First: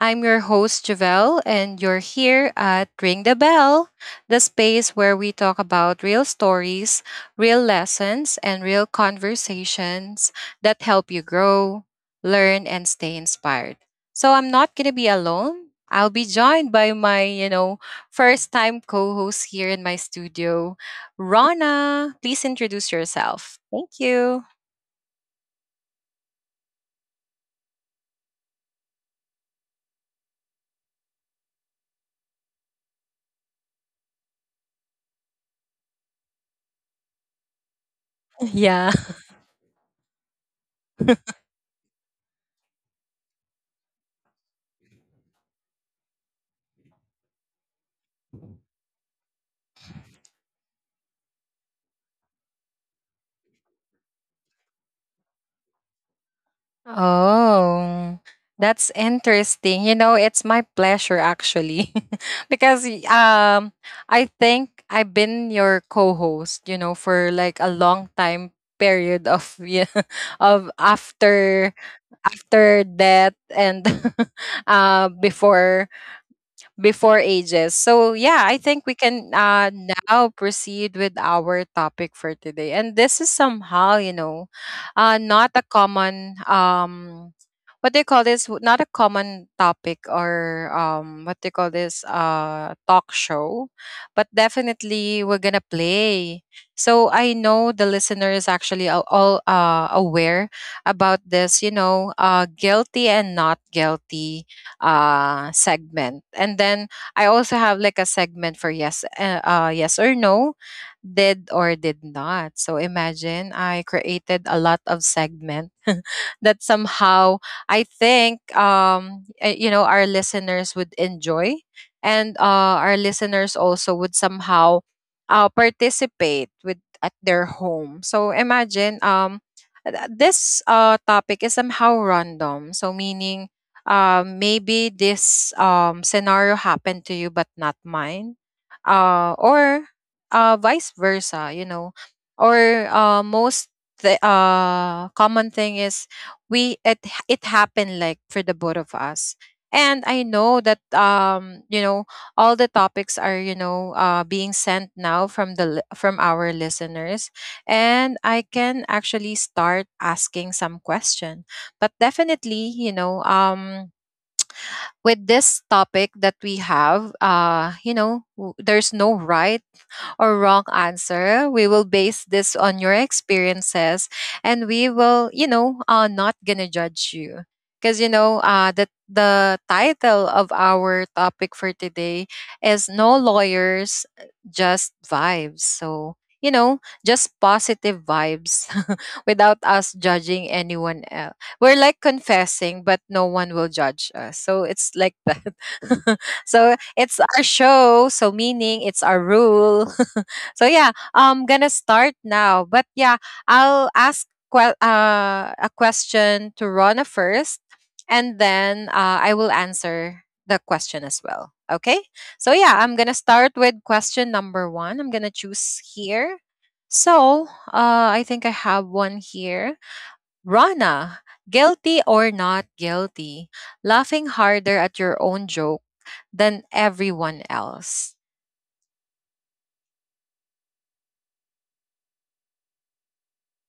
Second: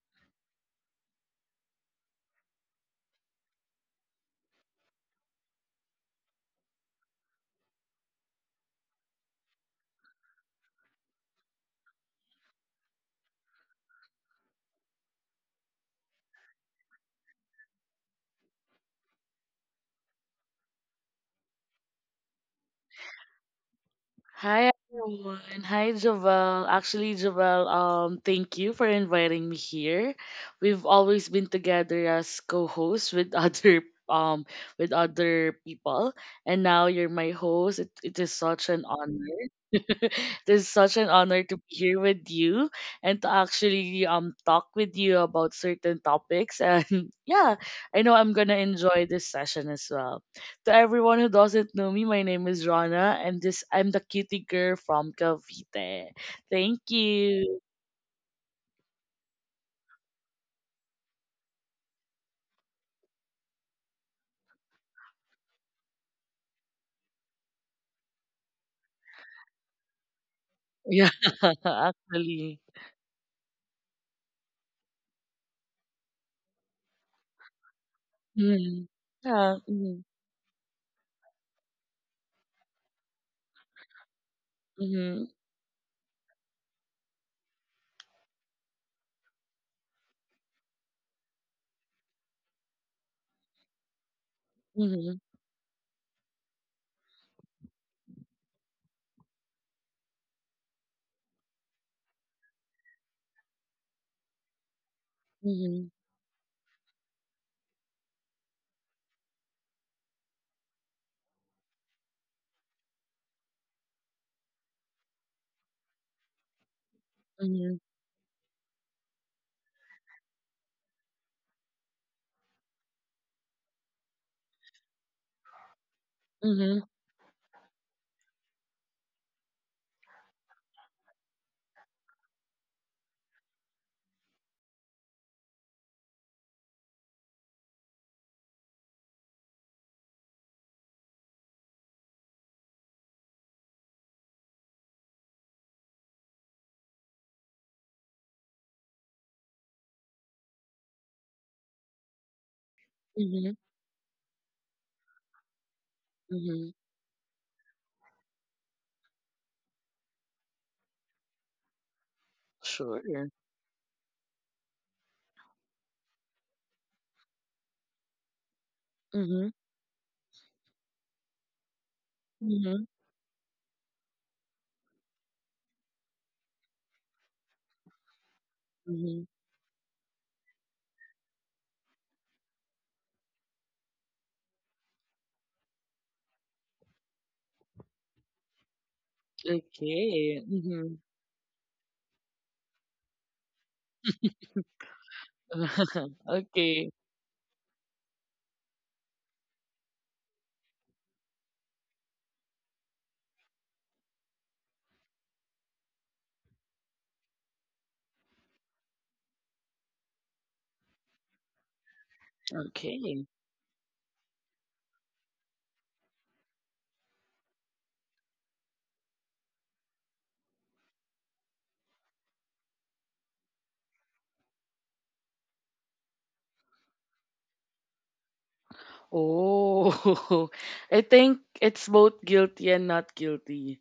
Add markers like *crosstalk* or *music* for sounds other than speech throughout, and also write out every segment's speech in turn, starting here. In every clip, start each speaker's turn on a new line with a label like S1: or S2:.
S1: I'm your host Javelle and you're here at Ring the Bell, the space where we talk about real stories, real lessons, and real conversations that help you grow, learn, and stay inspired. So I'm not going to be alone. I'll be joined by my, you know, first time co-host here in my studio, Rana. Please introduce yourself. Thank you.
S2: Hi everyone. Hi Jovel. Actually, Jovel, thank you for inviting me here. We've always been together as co-hosts with *laughs* other um with other people, and now you're my host. It is such an
S1: *laughs*
S2: honor. *laughs* It is such an honor to be here with you and to actually talk with you about certain topics. *laughs* And yeah, I know I'm gonna enjoy this session as well. To everyone who doesn't know me, my name is Rana, and this I'm the cutie girl from Cavite. Thank you.
S1: Oh, that's interesting. You know, it's my pleasure actually *laughs* because I think I've been your co-host, you know, for like a long time period of *laughs* yeah, of
S2: Yeah, *laughs*
S1: after
S2: actually.
S1: after death and *laughs* before before ages. So yeah, I
S2: Mm-hmm.
S1: think we can
S2: Yeah. Mm-hmm.
S1: now proceed with our topic for today. And this is somehow, you know,
S2: Mm-hmm.
S1: not a common what do you call this? Not a common topic or what do you call this? Talk show, but
S2: Mm-hmm.
S1: definitely we're gonna play. So I know the listener is actually all aware about this. You know, guilty and not guilty
S2: Mm-hmm.
S1: segment and then I also have like a segment for yes or no, did or did not. So imagine I created a lot of segment *laughs* that somehow
S2: Mm-hmm.
S1: I think you know, our listeners would enjoy and our listeners also would somehow participate with at their home. So imagine this topic is somehow random, so meaning maybe this scenario happened to you but not mine, or vice versa, you know, or most the common thing is we it it happened like for the both of us. And I know that you know all the topics are,
S2: Mm-hmm.
S1: you know, being sent now from the from our
S2: Mm-hmm.
S1: listeners, and I can actually start asking some question. But definitely,
S2: Sure.
S1: you know, with this topic that we have, you know, there's no
S2: Mm-hmm.
S1: right or wrong answer. We will base this
S2: Mm-hmm.
S1: on your experiences and we will, you know, not gonna judge you. Because, you know, the
S2: Mm-hmm.
S1: the title of our topic for today is "No Lawyers, Just Vibes." So, you know, just positive vibes, *laughs* without us
S2: Okay.
S1: judging
S2: Mm-hmm.
S1: anyone else. We're like confessing, but no one will judge us. So it's like that.
S2: *laughs*
S1: *laughs*
S2: Okay.
S1: So it's our show, so meaning it's our rule. *laughs* So yeah, I'm gonna start now. But yeah, I'll ask a question to Rona first, and then I will answer the question as well. Okay. So yeah, I'm
S2: Okay.
S1: gonna start with question number one. I'm gonna choose here. So I think I have one here. Rana, guilty or not guilty? Laughing harder at your own joke than everyone else.
S2: Oh, *laughs* I think it's both guilty and not guilty.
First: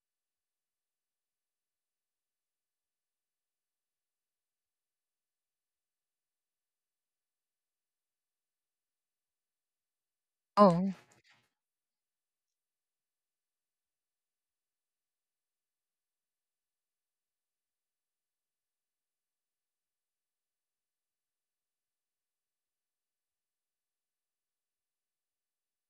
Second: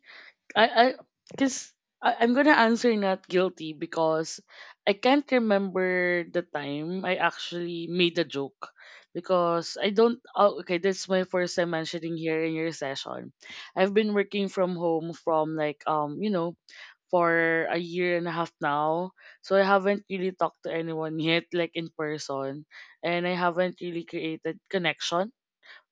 S2: I because I'm gonna answer not guilty because I can't remember the time I actually made a joke because I don't. Oh, okay,
S1: Oh,
S2: this is my first time mentioning here in your session. I've been working from home from like for a year and a half now, so I haven't really talked to anyone *laughs* yet like in person, and I haven't really created connection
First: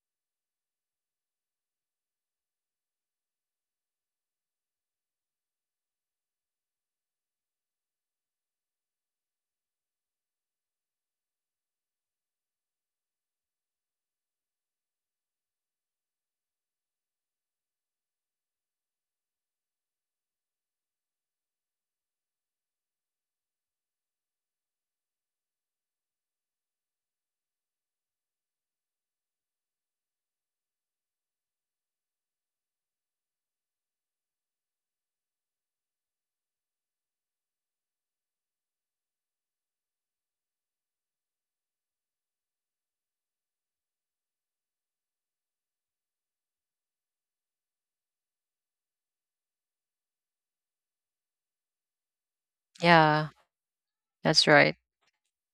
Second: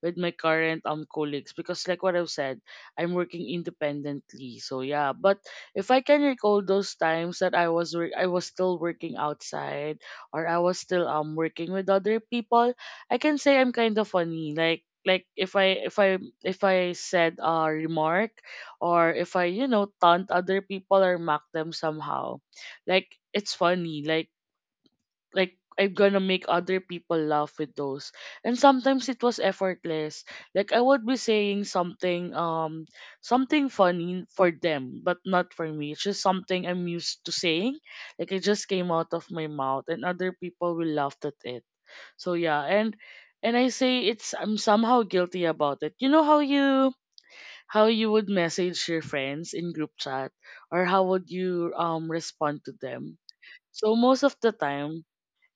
S2: with my current colleagues because like what I've said, I'm working independently. So yeah, but if I can recall those times that I was work I was still working outside, or I was still working with other people, I can say I'm kind of funny. Like if I said a remark, or if I taunt other people or mock them somehow, like it's funny. Like I'm gonna make other people laugh with those. And sometimes it was effortless. Like I would be saying something funny for them, but not for me. It's just something I'm used to saying. Like it just came out of my mouth and other people will laugh at it. So yeah, and I say it's, I'm somehow guilty about it. You know how you would message your friends in group chat, or how would you respond to them?
S1: yeah,
S2: So most of
S1: that's
S2: the
S1: right.
S2: time,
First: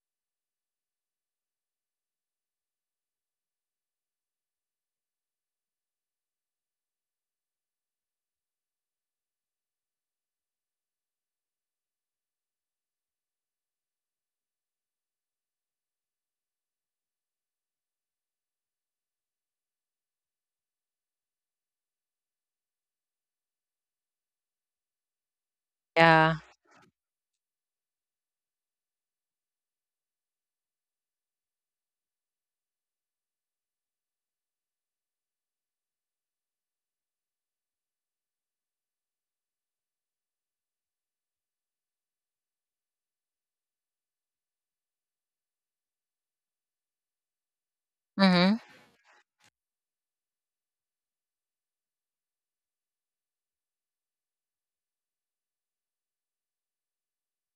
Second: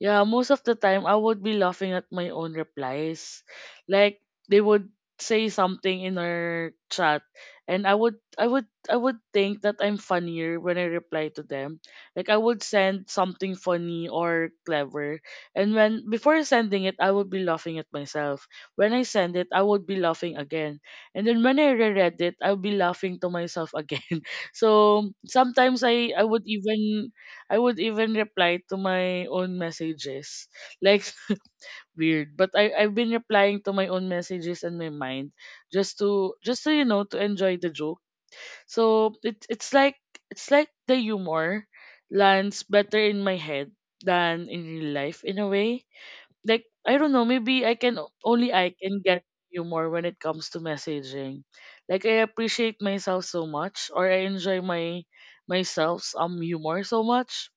S2: yeah, most of the time I would be laughing at my own replies. Like they would say something in our chat, and I would think that I'm funnier when I reply to them. Like I would send something funny or clever, and when before sending it I would be laughing at myself. When I send it I would be laughing again. And then when I reread it I'll be laughing to myself again. *laughs* So sometimes I
S1: Yeah.
S2: would even reply to my own messages. Like *laughs* weird, but I've been replying to my own messages in my mind, just to, just so you know, to enjoy the joke. So it's like the humor lands better in my head than in real life in a way. Like I don't know, maybe I can only
S1: Mm-hmm.
S2: I can get humor when it comes to messaging. Like I appreciate myself so much, or I enjoy my myself's humor so much.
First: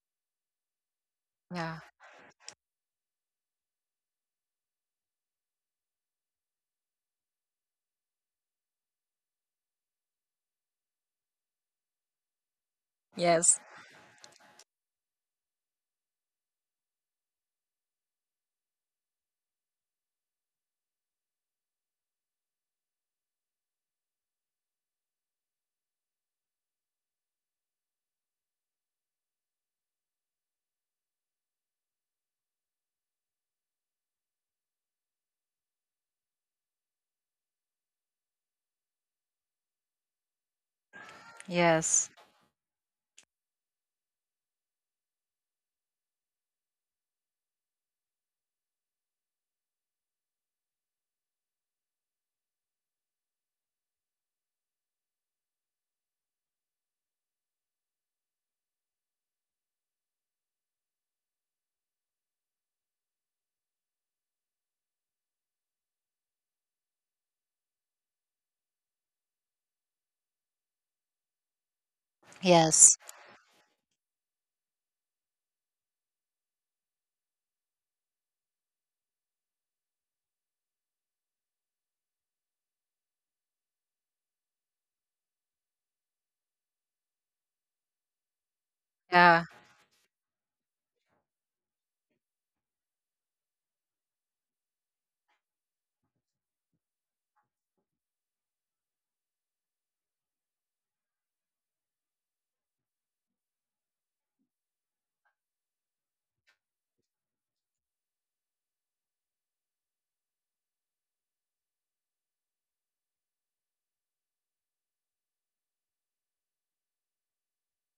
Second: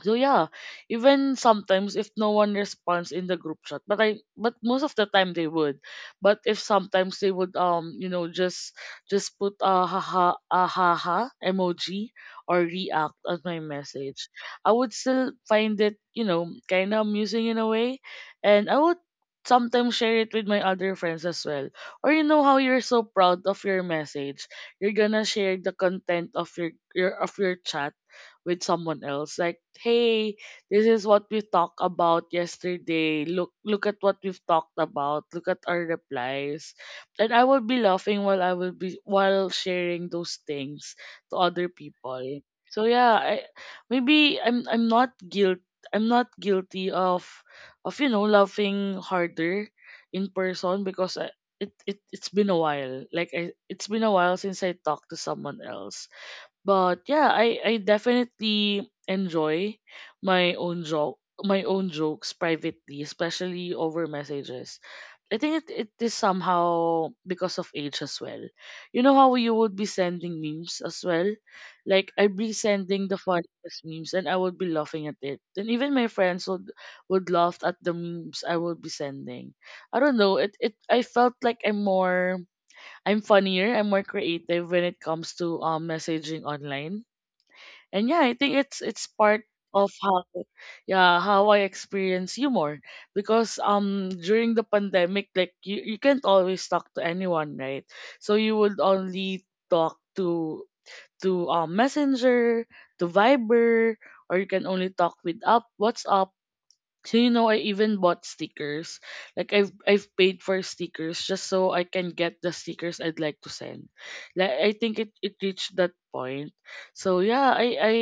S2: So yeah, even
S1: Yeah.
S2: sometimes if no one responds in the group chat, but I but most of the time they would. But if sometimes they would just put a haha emoji, or react at my
S1: Yes.
S2: message, I would still find it kind of amusing in a way, and I would sometimes share it with my other friends as well. Or you know how you're so proud of your message, you're gonna share the content of your chat with someone else, like hey, this is what we talked about yesterday, look at what we've talked about, look at our replies. And I will be laughing while I will be while sharing those things to other
S1: Yes.
S2: people. So yeah, I maybe I'm not guilty of laughing harder in person. Because it's been a while. Like I, it's been a while since I talked to someone else. But yeah, I definitely enjoy my own jokes privately, especially over messages. I think it is somehow because of age as well. You know how you would be sending memes as well? Like I'd be
S1: Yes.
S2: sending the funniest memes and I would be laughing at it. And even my friends would laugh at the memes I would be sending. I don't know, it I felt like I'm more, I'm funnier, I'm more creative when it comes to messaging online. And yeah, I think it's part
S1: Yeah.
S2: of how, yeah, how I experience humor, because during the pandemic, like you can't always talk to anyone, right? So you would only talk to Messenger, to Viber, or you can only talk with up WhatsApp. So I even bought stickers. Like I've paid for stickers, just so I can get the stickers I'd like to send. Like I think it reached that point. So yeah,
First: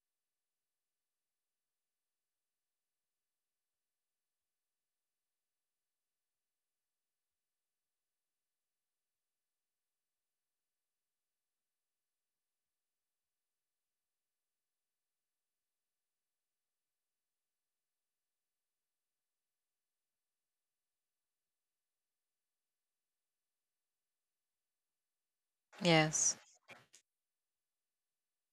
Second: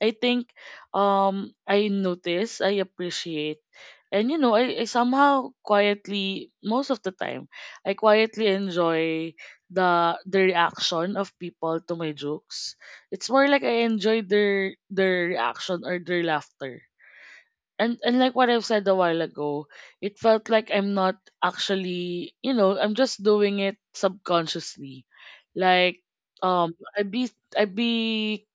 S2: I think I notice, I appreciate, and I somehow quietly most of the time I quietly enjoy the reaction of people to my jokes. It's more like I enjoy their reaction or their laughter. And like what I've said a while ago, it felt like I'm not actually, I'm just doing it subconsciously. Like
S1: Yes.
S2: um I'd be I'd be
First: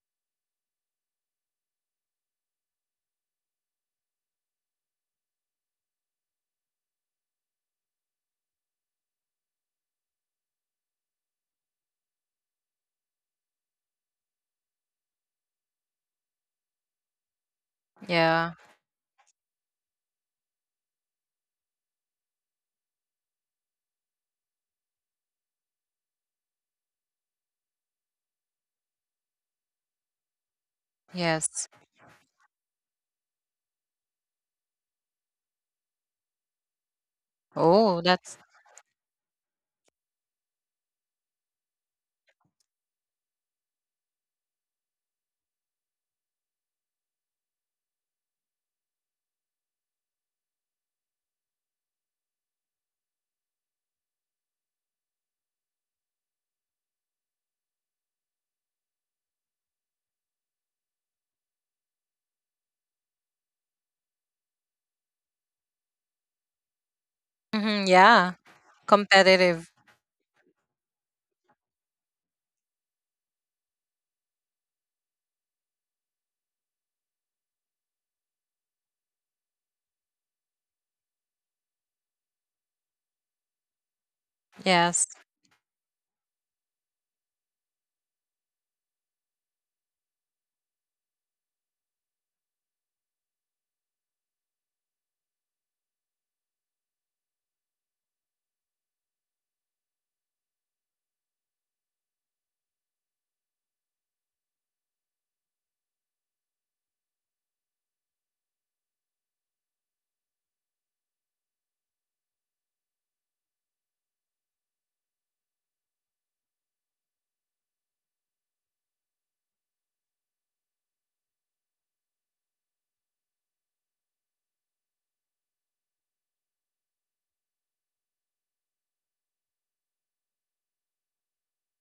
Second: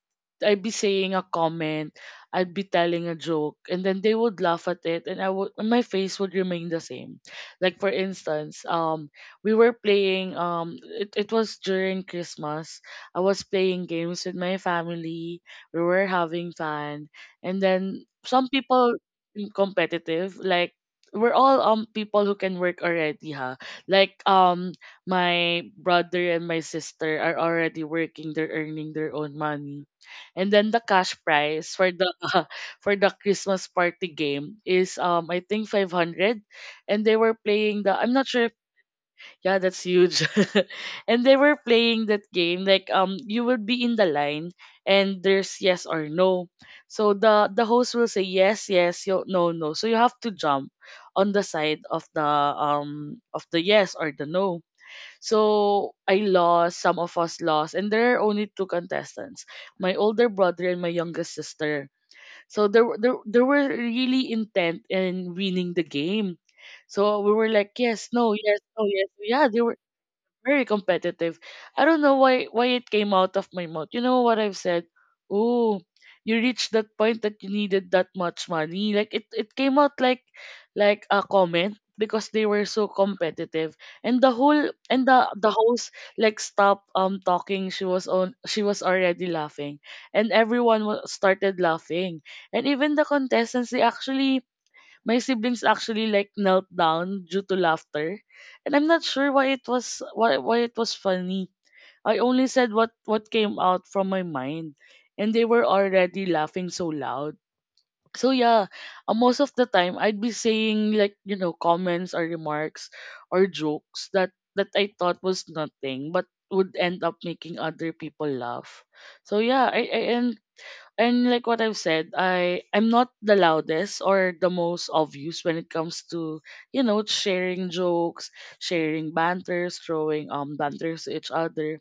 S2: I'd be saying a comment, I'd be telling a joke, and then they would laugh at it, and my face would remain the same. Like for instance, we were playing it was during Christmas. I was playing games with my family, we were having fun, and then
S1: Yeah.
S2: some people competitive. Like we're all people who can work already, huh? Like my brother and my sister are already working. They're earning their own money, and then the cash
S1: Yes.
S2: prize for the *laughs* for the Christmas party game is I think 500, and they were playing the
S1: Oh,
S2: I'm not
S1: that's
S2: sure, yeah, that's huge. *laughs* And they were playing that game like you will be in the line, and there's yes or no. So the host will say yes, yes, yo, no, no. So you have to jump on the side of the yes or the no. So I lost, some of us lost, and there are only two contestants, my older brother and my youngest sister. So there were really intent in winning the game. So we were like,
S1: hmm
S2: yes, no,
S1: yeah.
S2: yes, no, yes. Yeah, they
S1: Competitive.
S2: were very competitive. I don't know why it came out of my mouth. You know what I've said? Oh, you reached that point that you needed that much money. Like it came out like a comment because they were so competitive. And the whole and
S1: Yes.
S2: the host like stopped talking. She was already laughing. And everyone started laughing. And even the contestants, they actually, my siblings actually like knelt down due to laughter, and I'm not sure why it was funny. I only said what came out from my mind, and they were already laughing so loud. So yeah, most of the time I'd be saying like comments or remarks, or jokes that I thought was nothing, but would end up making other people laugh. So yeah, I and like what I've said, I'm not the loudest or the most obvious when it comes to sharing jokes, sharing banters, throwing banters to each other.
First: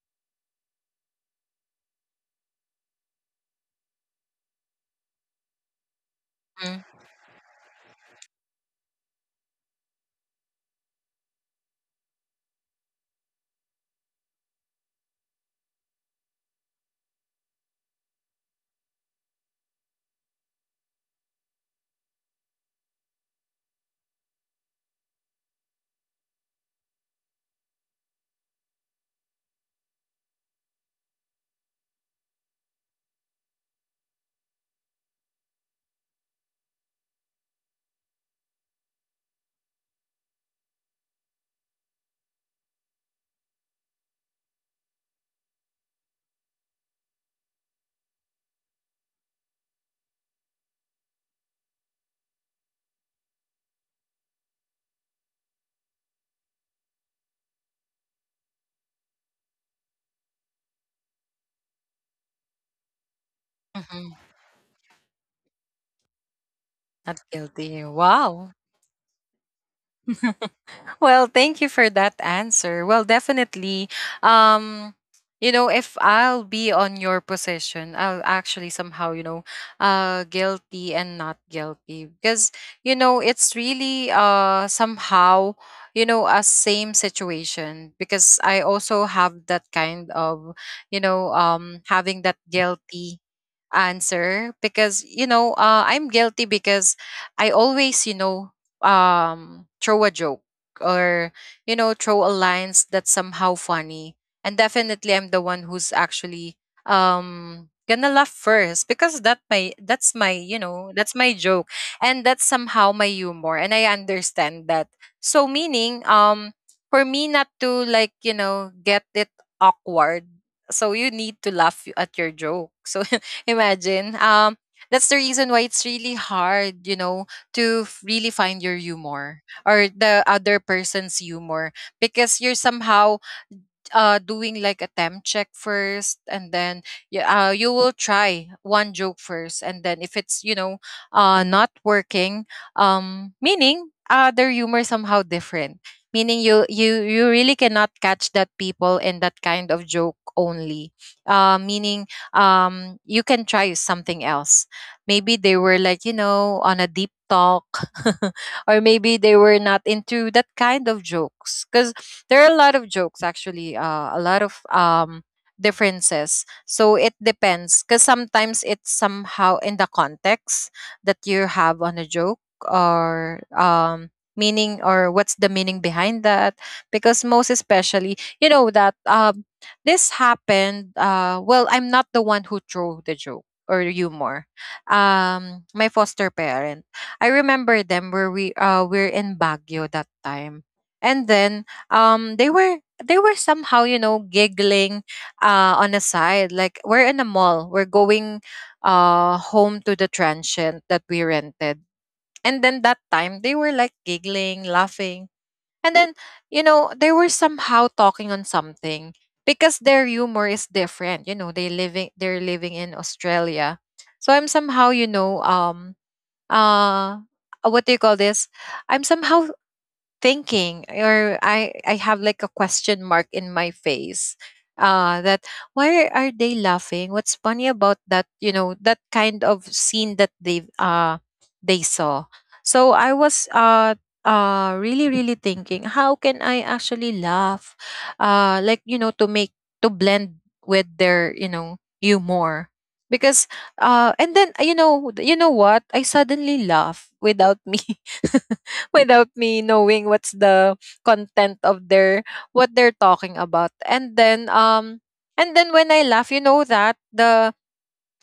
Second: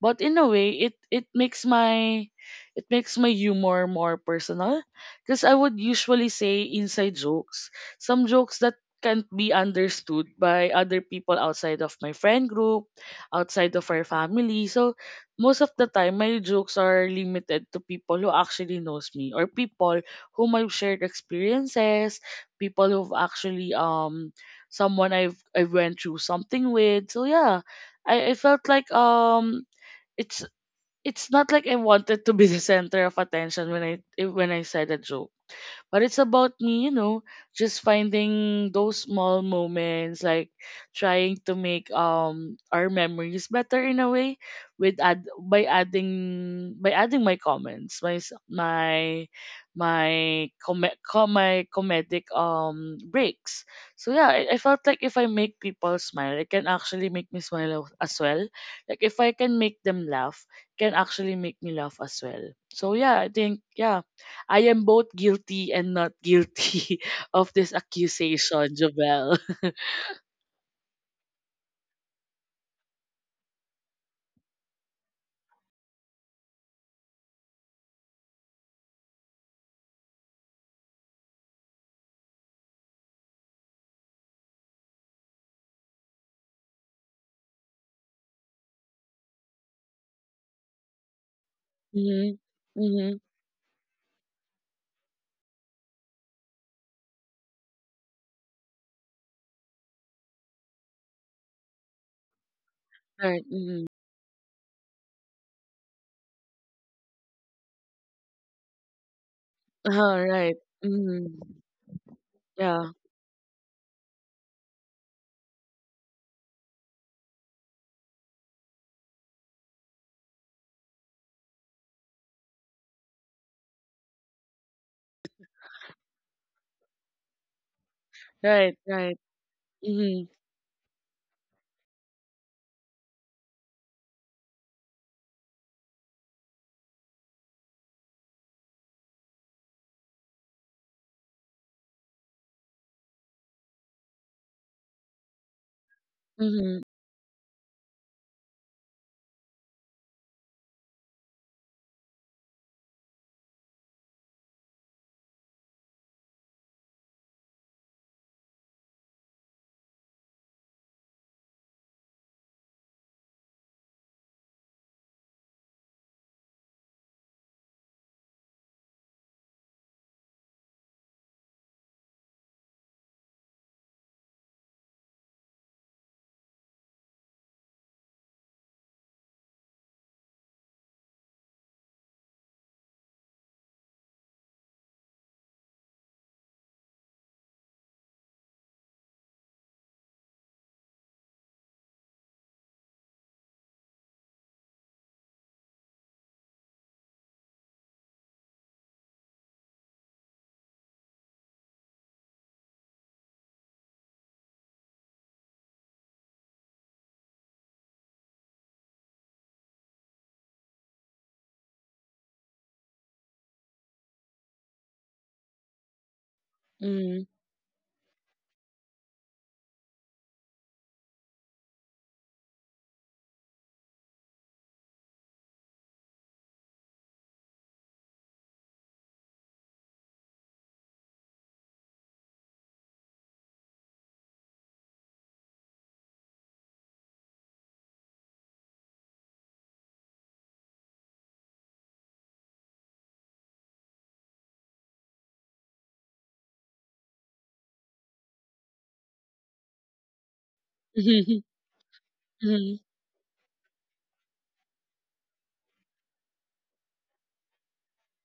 S2: But in a way, it makes my humor more personal, because I would usually say
S1: Mm-hmm.
S2: inside jokes, some jokes that can't be understood by other people outside of my friend group, outside of our family. So most of the time, my jokes are limited to people who actually knows me, or people whom I've shared experiences, people who've actually someone I went through something with. So yeah, I felt like it's it's not like I wanted to be the center of attention when when I said a joke. But it's about me, just finding those small moments, like trying to make our memories better in a way, with add by adding my comments, my my my comedic breaks. So yeah, I felt like if I make people smile, it can actually make me smile as well. Like if I can make them laugh, can actually make me laugh as well. So yeah, I think, yeah,
S1: Mm-hmm.
S2: I am both guilty and not guilty
S1: Not
S2: *laughs* of this
S1: guilty. Wow.
S2: accusation, Jobel. *laughs*
S1: Well, thank you for that answer. Well, definitely. Um, you know, if I'll be on your position, I'll actually somehow, you know, guilty and not guilty. Because, you know, it's really somehow, you know, a same situation. Because I also have that kind of, you know, having
S2: Mm-hmm.
S1: that
S2: Mm-hmm.
S1: guilty answer because, you know, I'm guilty because I always, you know, throw a joke or, you know, throw a lines that's
S2: Right.
S1: somehow
S2: Mm-hmm.
S1: funny. And definitely I'm the one who's actually gonna laugh first, because that my
S2: Uh,
S1: that's my
S2: right.
S1: you know, that's
S2: Mm-hmm.
S1: my joke. And that's
S2: Yeah.
S1: somehow my humor and I understand that. So meaning um, for me not to, like, you know, get it awkward, so you need to laugh at your joke. So *laughs* imagine. That's the reason why it's really hard, you know, to really find
S2: Right.
S1: your
S2: Right.
S1: humor or
S2: Mm-hmm.
S1: the other person's humor, because you're somehow doing like a temp check first, and then you, you will try one joke first, and then if it's, you know, not working, meaning their humor somehow different, meaning you
S2: Mm-hmm.
S1: you you really cannot catch that people in that kind of joke only uh, meaning um, you can try something else. Maybe they were like, you know, on a deep talk, *laughs* or maybe they were not into that kind of jokes, cuz there are a lot of jokes actually, a lot of differences. So it depends, because sometimes it's somehow in the context that you have on a joke, or meaning or what's the meaning behind that. Because most especially, you know, that this happened, uh, well, I'm not the one who threw the joke or humor. Um, my foster parent, I remember them, where we we're in Baguio that time. And then um, they were somehow, you know, giggling on the side. Like we're in a mall, we're going home to the transient that we rented, and then that time they were like giggling laughing. And then, you know, they were somehow talking on something, because their humor is different, you know. They living, they're living in Australia. So I'm somehow, you know, uh
S2: Mm-hmm.
S1: what do you call this, I'm somehow thinking, or I have like a question mark in my face, that why are they laughing? What's funny about that? You know, that kind of scene that they saw. So I was really really thinking how can I actually laugh, uh, like, you know, to make, to blend with their, you know, humor. Because uh, and then you know, you know what, I suddenly laugh without me *laughs* without me knowing what's the
S2: Mm-hmm.
S1: content of their, what they're talking about. And then um, and then when I laugh, you know, that the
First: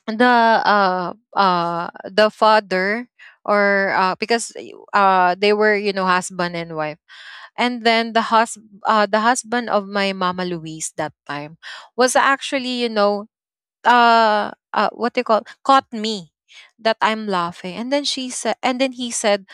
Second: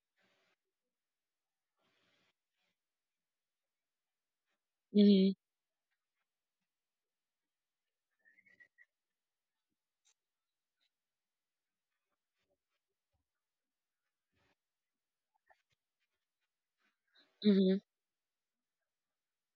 S1: the uh uh the father or uh, because
S2: Mm-hmm.
S1: they were, you know, husband and wife. And then the hus the husband of my Mama Louise that time was actually, you know, what they call, caught me, that I'm
S2: Mm-hmm.
S1: laughing. And then he said,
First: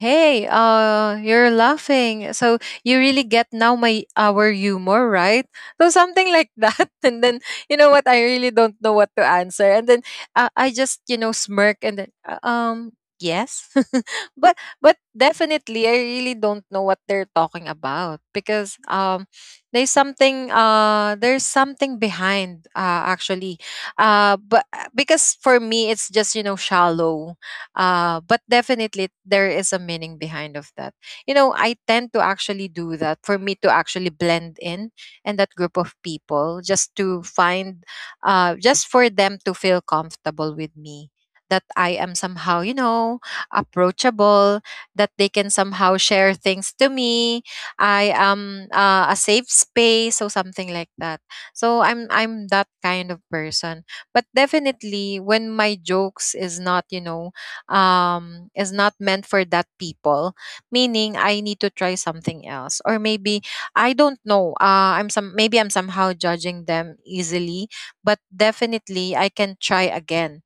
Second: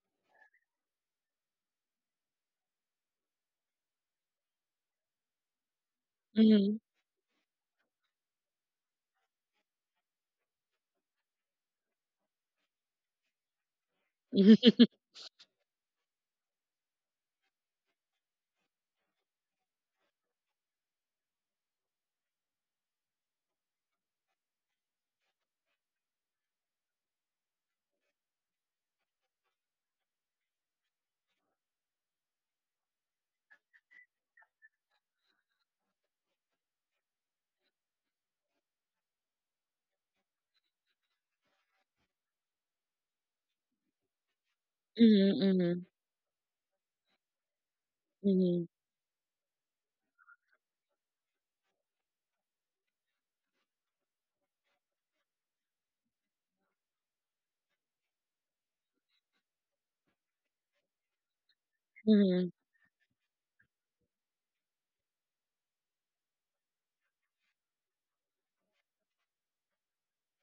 S1: "Hey, you're laughing. So you really get now my, our humor, right?" So something like
S2: Mm-hmm. Mm-hmm.
S1: that. *laughs* And then you know what? I really don't know what to answer. And then I just, you know, smirk and then um, yes, *laughs* but
S2: Mm-hmm.
S1: but definitely I really don't know what they're talking about, because there's something behind actually uh, but because for me it's just, you know, shallow, but definitely there is a meaning behind of that. You know, I tend to actually do that for me to actually blend in and that group of people, just to find just for them to feel comfortable with me, that I am somehow, you know, approachable, that they can somehow share things to me. I am
S2: Mm-hmm.
S1: a safe space, so something like that. So I'm that kind of person. But definitely when my jokes is not, you know, is not meant for that people, meaning I need to try something
S2: Mm-hmm.
S1: else. Or maybe I don't know. I'm some maybe I'm somehow judging them easily, but definitely I can try again.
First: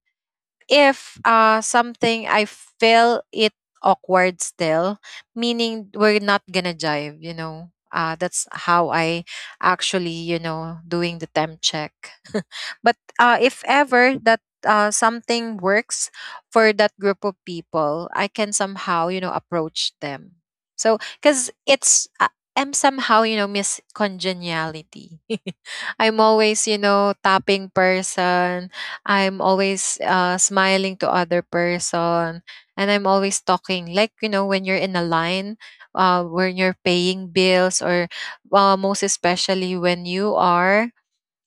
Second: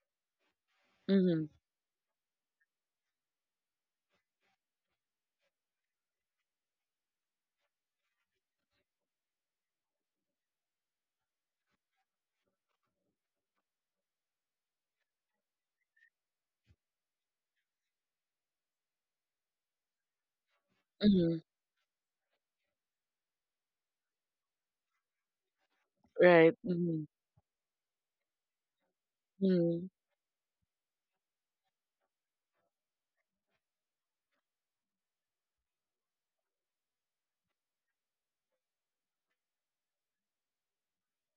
S1: If
S2: Mm-hmm.
S1: something I feel it awkward still, meaning we're not gonna jive, you know. Uh, that's how I actually, you know, doing the temp check. *laughs* But if ever that something works for that group of people, I can somehow, you know, approach them. So,
S2: Mm-hmm.
S1: because it's, I'm somehow, you know, Miss Congeniality. *laughs* I'm
S2: Right.
S1: always, you
S2: Mm-hmm.
S1: know, tapping person, I'm
S2: Mm-hmm.
S1: always smiling to other person, and I'm always talking, like, you know, when you're in a line, when you're paying bills, or most especially when you are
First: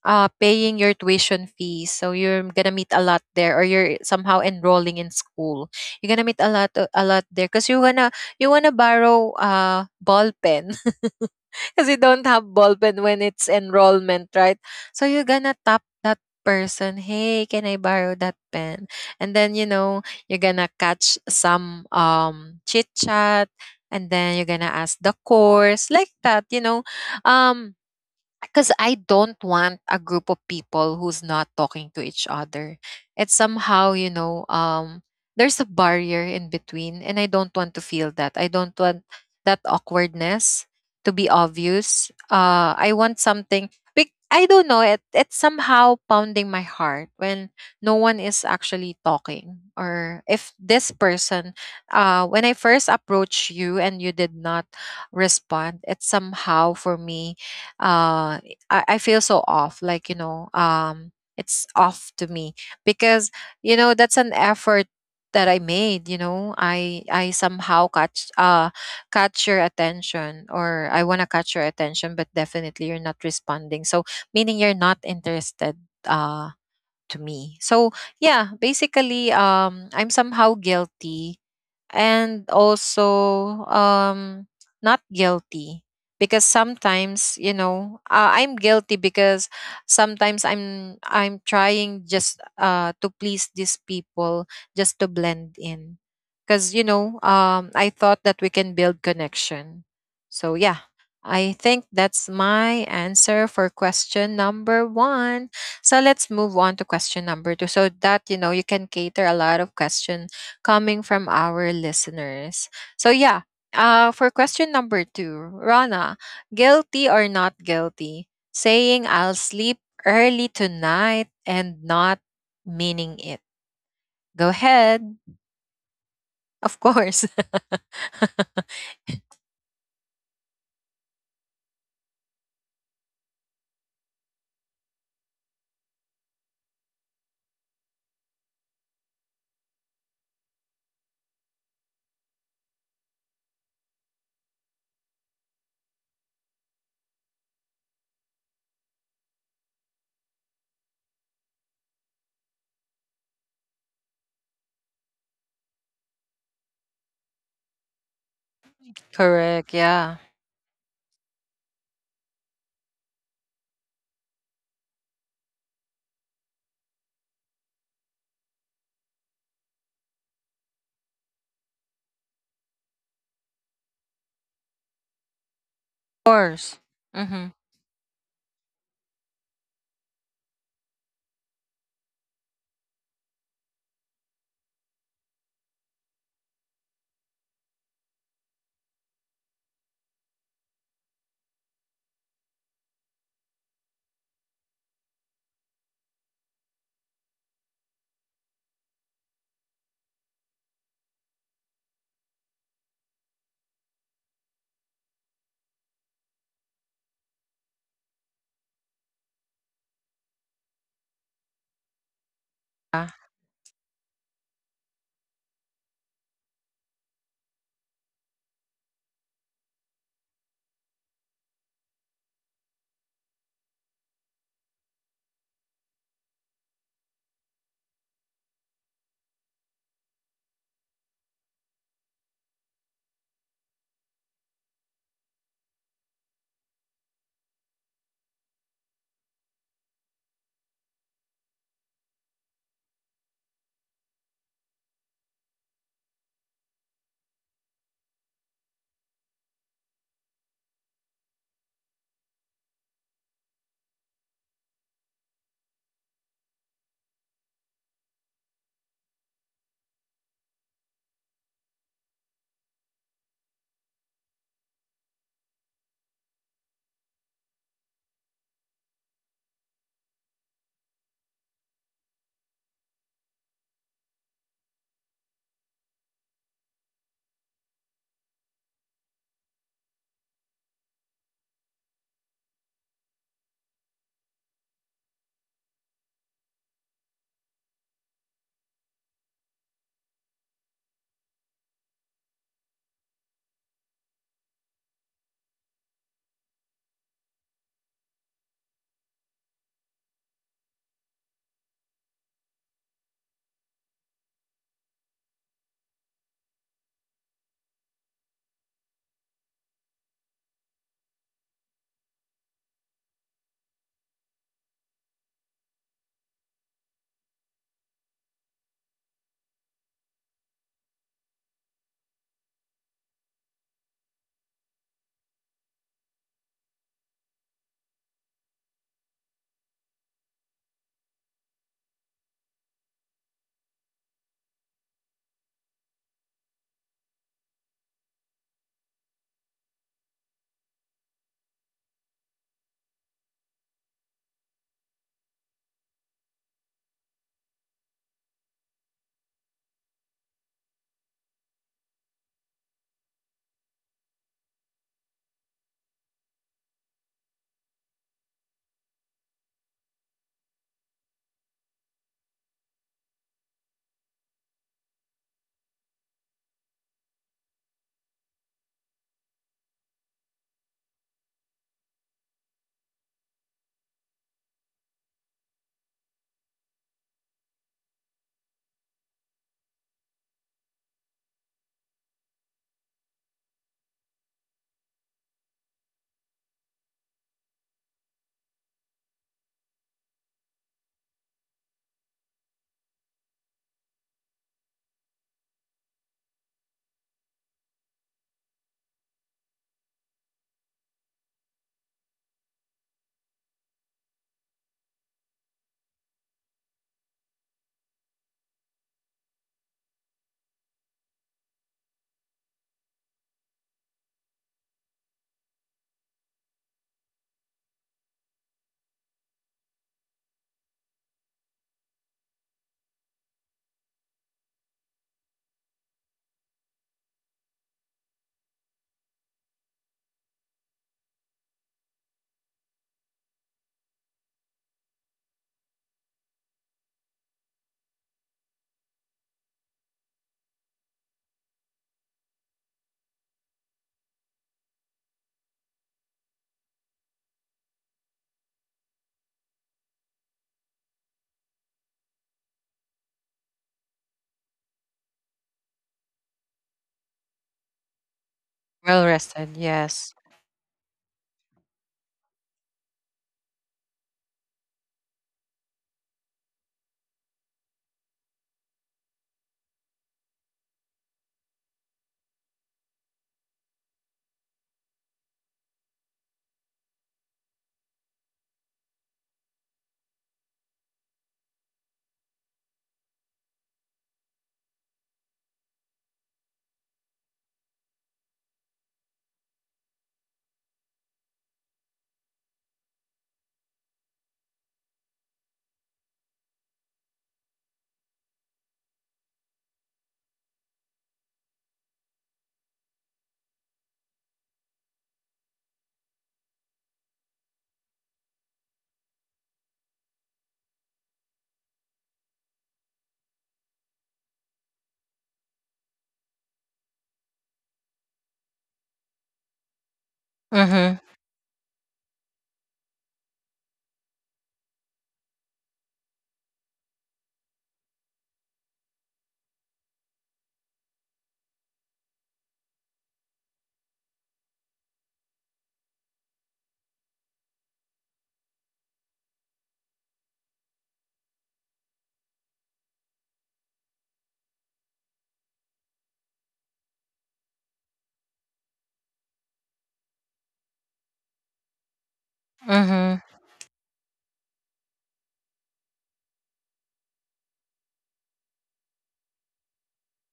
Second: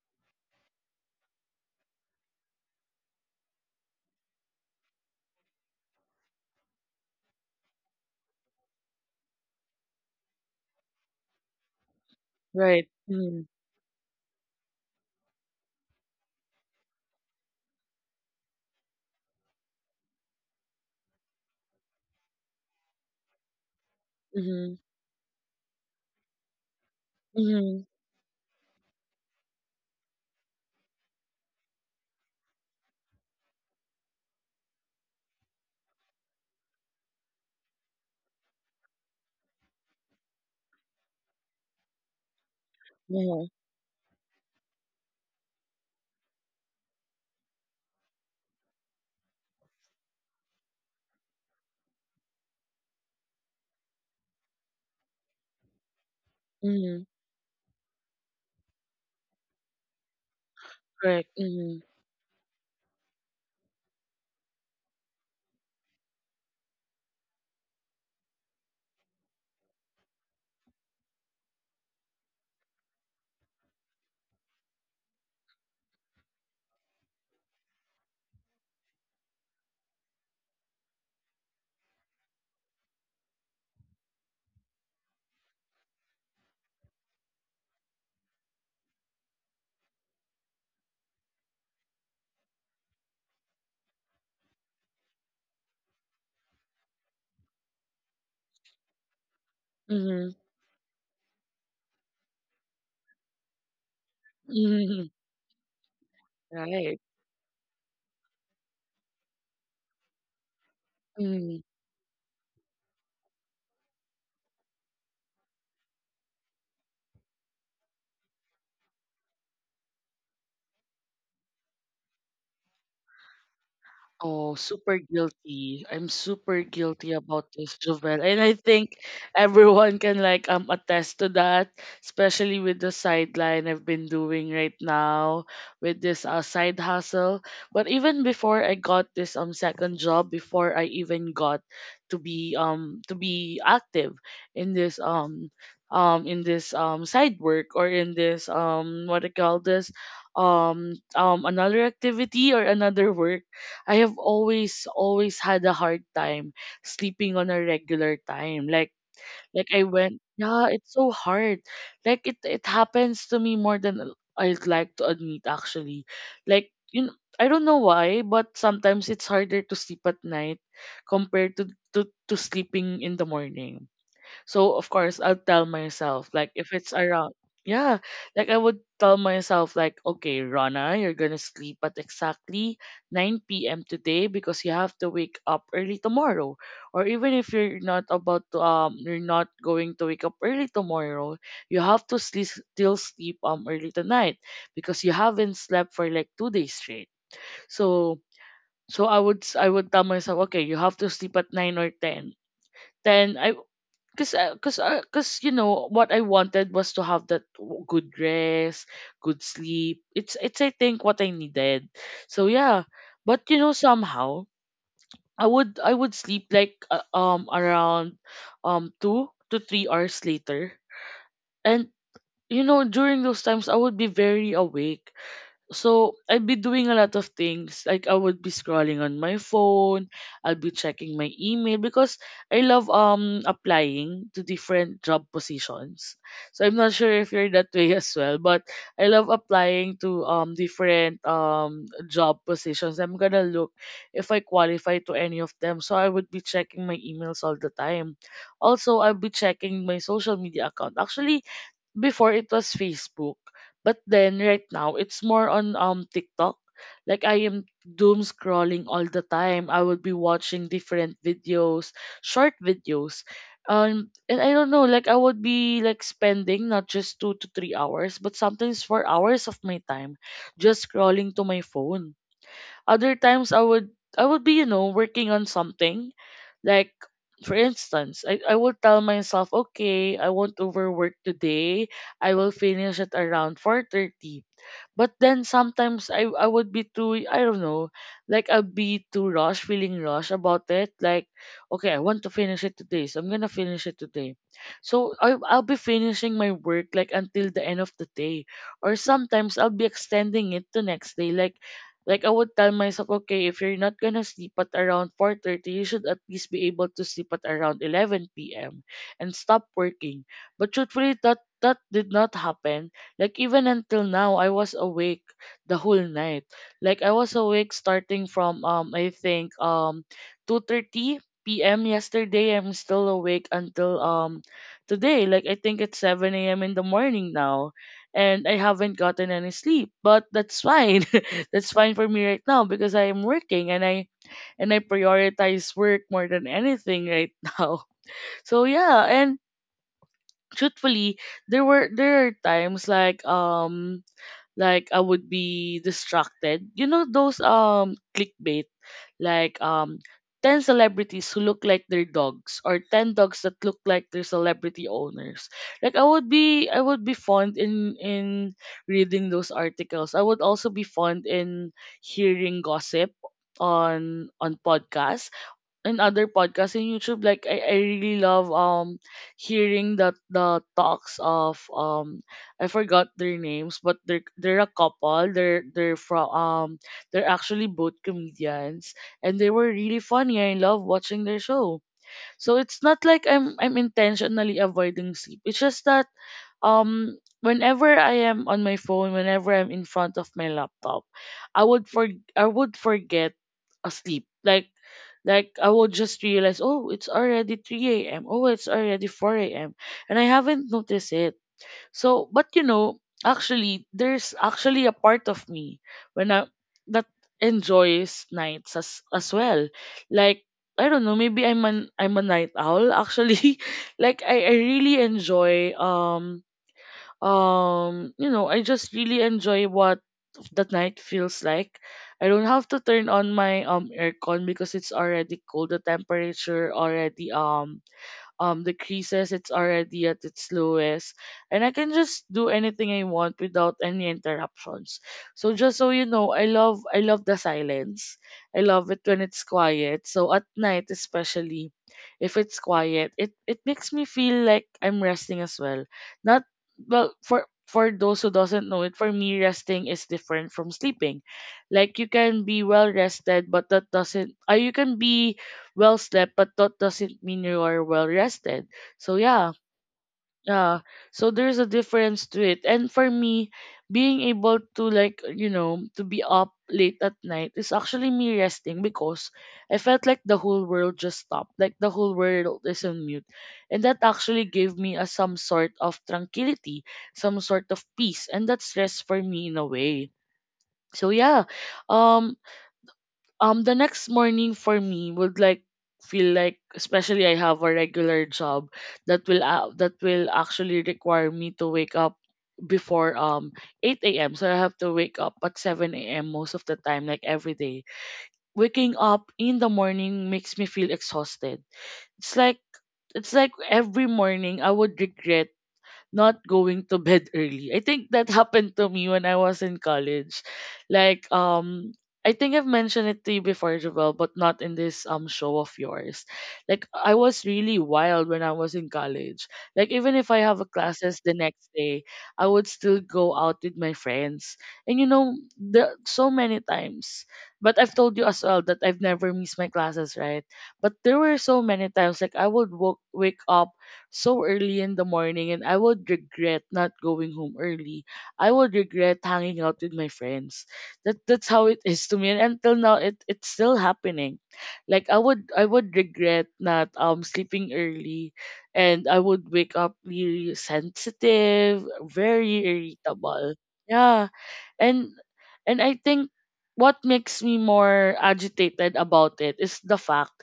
S1: paying your tuition fees, so you're gonna meet a lot there, or you're somehow enrolling in school, you're gonna meet a lot there, because you wanna, you wanna borrow ball pen. *laughs* *laughs* Because you don't have ball
S2: Right.
S1: pen when
S2: Mm-hmm.
S1: it's enrollment, right? So you're gonna tap that person, "Hey, can I borrow that pen?" And then, you know, you're gonna catch some chit chat, and then you're
S2: Mm-hmm.
S1: gonna ask the course, like that. You know,
S2: Mm-hmm.
S1: um, because I don't want a group of people who's not talking to each other. It's somehow, you know, there's a barrier in between, and I don't want to feel that. I don't want that awkwardness to be obvious. I want
S2: Yeah.
S1: something. I don't know. It's somehow pounding my heart when no one is actually talking, or if this person, when I first approached you and you did not respond, it's somehow for
S2: Mm-hmm.
S1: me. uh I feel so off, like,
S2: Correct.
S1: it's
S2: Mm-hmm.
S1: off to me. Because that's an effort that I made. I somehow catch your attention, or I want to catch your attention, but definitely you're not responding, so meaning you're not interested uh to me. So, yeah, basically, I'm somehow guilty, and also um not guilty. Because sometimes, I'm guilty because sometimes I'm trying just to please these people, just to blend in, because I thought that we can build connection.
S2: Mm-hmm.
S1: So yeah, I think that's my answer for question number
S2: Mm-hmm.
S1: one. So let's move on to
S2: Right.
S1: question number two, so that you know you can cater a lot of questions coming from our listeners. So, yeah, for question number two, Rana, guilty or not guilty? Saying I'll sleep early tonight and not meaning it. Go
S2: Oh, super
S1: ahead.
S2: guilty. I'm super
S1: Of
S2: guilty
S1: course.
S2: about this, Jovel. And I think
S1: *laughs*
S2: everyone can like attest to that, especially with the sideline I've been doing right now with this side hustle. But even before I got this second job, before I even got to be active in this side work, or in this what I call this another activity or another work, I have always always had a hard time sleeping on a regular time. Like
S1: Correct.
S2: like I
S1: Yeah. Of
S2: went, yeah, it's so hard. Like it happens to me more than I'd like to admit actually. Like you know, I don't know why, but sometimes it's harder to sleep at night compared to sleeping in the morning. So of course I'll tell myself like if
S1: course.
S2: it's around,
S1: Mm-hmm.
S2: yeah, like I would tell myself like okay, Rana, you're going to sleep at exactly 9 p.m. today because you have to wake up early tomorrow. Or even if you're not going to wake up early tomorrow, you have to sleep still sleep early tonight because you haven't slept for like 2 days straight. So so I would I would tell myself okay, you have to sleep at 9 or 10. Then cause, you know, what I wanted was to have that good rest, good sleep. It's, I think, what I needed. So yeah,
S1: Yeah.
S2: but you know, somehow I would sleep like around 2 to 3 hours later, and you know, during those times I would be very awake. So I'd be doing a lot of things. Like I would be scrolling on my phone, I'll be checking my email because I love applying to different job positions. So I'm not sure if you're that way *laughs* as well, but I love applying to different job positions. I'm gonna look if I qualify to any of them. So I would be checking my emails all the time. Also, I'll be checking my social media account. Actually, before it was Facebook, but then right now it's more on TikTok. Like I am doom scrolling all the time. I would be watching different videos, short videos. And I don't know, like I would be like spending not just 2 to 3 hours, but sometimes 4 hours of my time just scrolling to my phone. Other times I would be, you know, working on something. Like for instance, I would tell myself, okay, I won't overwork today. I will finish at around 4:30. But then sometimes I would be too, I don't know, like I'll be too rushed, feeling rushed about it. Like, okay, I want to finish it today, so I'm gonna finish it today. So I'll be finishing my work like until the end of the day, or sometimes I'll be extending it to next day. Like I would tell myself, okay, if you're not gonna sleep at around 4:30, you should at least be able to sleep at around 11 p.m. and stop working. But truthfully, that did not happen. Like even until now, I was awake the whole night. Like I was awake starting from I think 2:30 p.m. yesterday. I'm still awake until today. Like I think it's 7 a.m. in the morning now. And I haven't gotten any sleep, but that's fine. *laughs* That's fine for me right now because I am working and I prioritize work more than anything right *laughs* now. So yeah, and truthfully, there are times like I would be distracted. You know those clickbait, like 10 celebrities who look like their dogs or 10 dogs that look like their celebrity owners. Like I would be fond in reading those articles. I would also be fond in hearing gossip on podcasts in other podcasts in YouTube. Like I really love hearing the talks of I forgot their names, but they're a couple. They're actually both comedians, and they were really funny. I love watching their show. So it's not like I'm intentionally avoiding sleep. It's just that whenever I am on my phone, whenever I'm in front of my laptop, I would for I would forget asleep. Like I will just realize, oh, it's already 3 a.m. Oh, it's already 4 a.m. And I haven't noticed it. So, but you know, actually, there's actually a part of me when I that enjoys nights as well. Like I don't know, maybe I'm a night owl actually. *laughs* Like I really enjoy I just really enjoy what of the night feels like. I don't have to turn on my aircon because it's already cold. The temperature already the creases, it's already at its lowest, and I can just do anything I want without any interruptions. So just so you know, I love the silence. I love it when it's quiet. So at night especially if it's quiet, it makes me feel like I'm resting as well. Not. Well, for those who doesn't know it, for me resting is different from sleeping. Like you can be well rested, but that doesn't. You can be well slept, but that doesn't mean you are well rested.
S1: Well
S2: So yeah,
S1: rested. Yes.
S2: yeah. So there's a difference to it. And for me, being able to like to be up late at night is actually me resting because I felt like the whole world just stopped, like the whole world is on mute, and that actually gave me a some sort of tranquility, some sort of peace, and that's rest for me in a way. So yeah, um, the next morning for me would like feel like, especially I have a regular job that will actually require me to wake up before 8 a.m. So I have to wake up at 7 a.m. most of the time, like every day. Waking up in the morning makes me feel exhausted. It's like it's like every morning I would regret not going to bed early. I think that happened to me when I was in college. Like I think I've mentioned it to you before, Javel, but not in this show of yours. Like I was really wild when I was in college. Like even if I have a
S1: Mm-hmm.
S2: classes the next day, I would still go out with my friends. And you know, the so many times. But I've told you as well that I've never missed my classes, right? But there were so many times like I would wake up so early in the morning, and I would regret not going home early. I would regret hanging out with my friends. That that's how it is to me, and until now it's still happening. Like I would regret not sleeping early, and I would wake up really sensitive, very
S1: Mm-hmm.
S2: irritable. Yeah, and and I think what makes me more agitated about it is the fact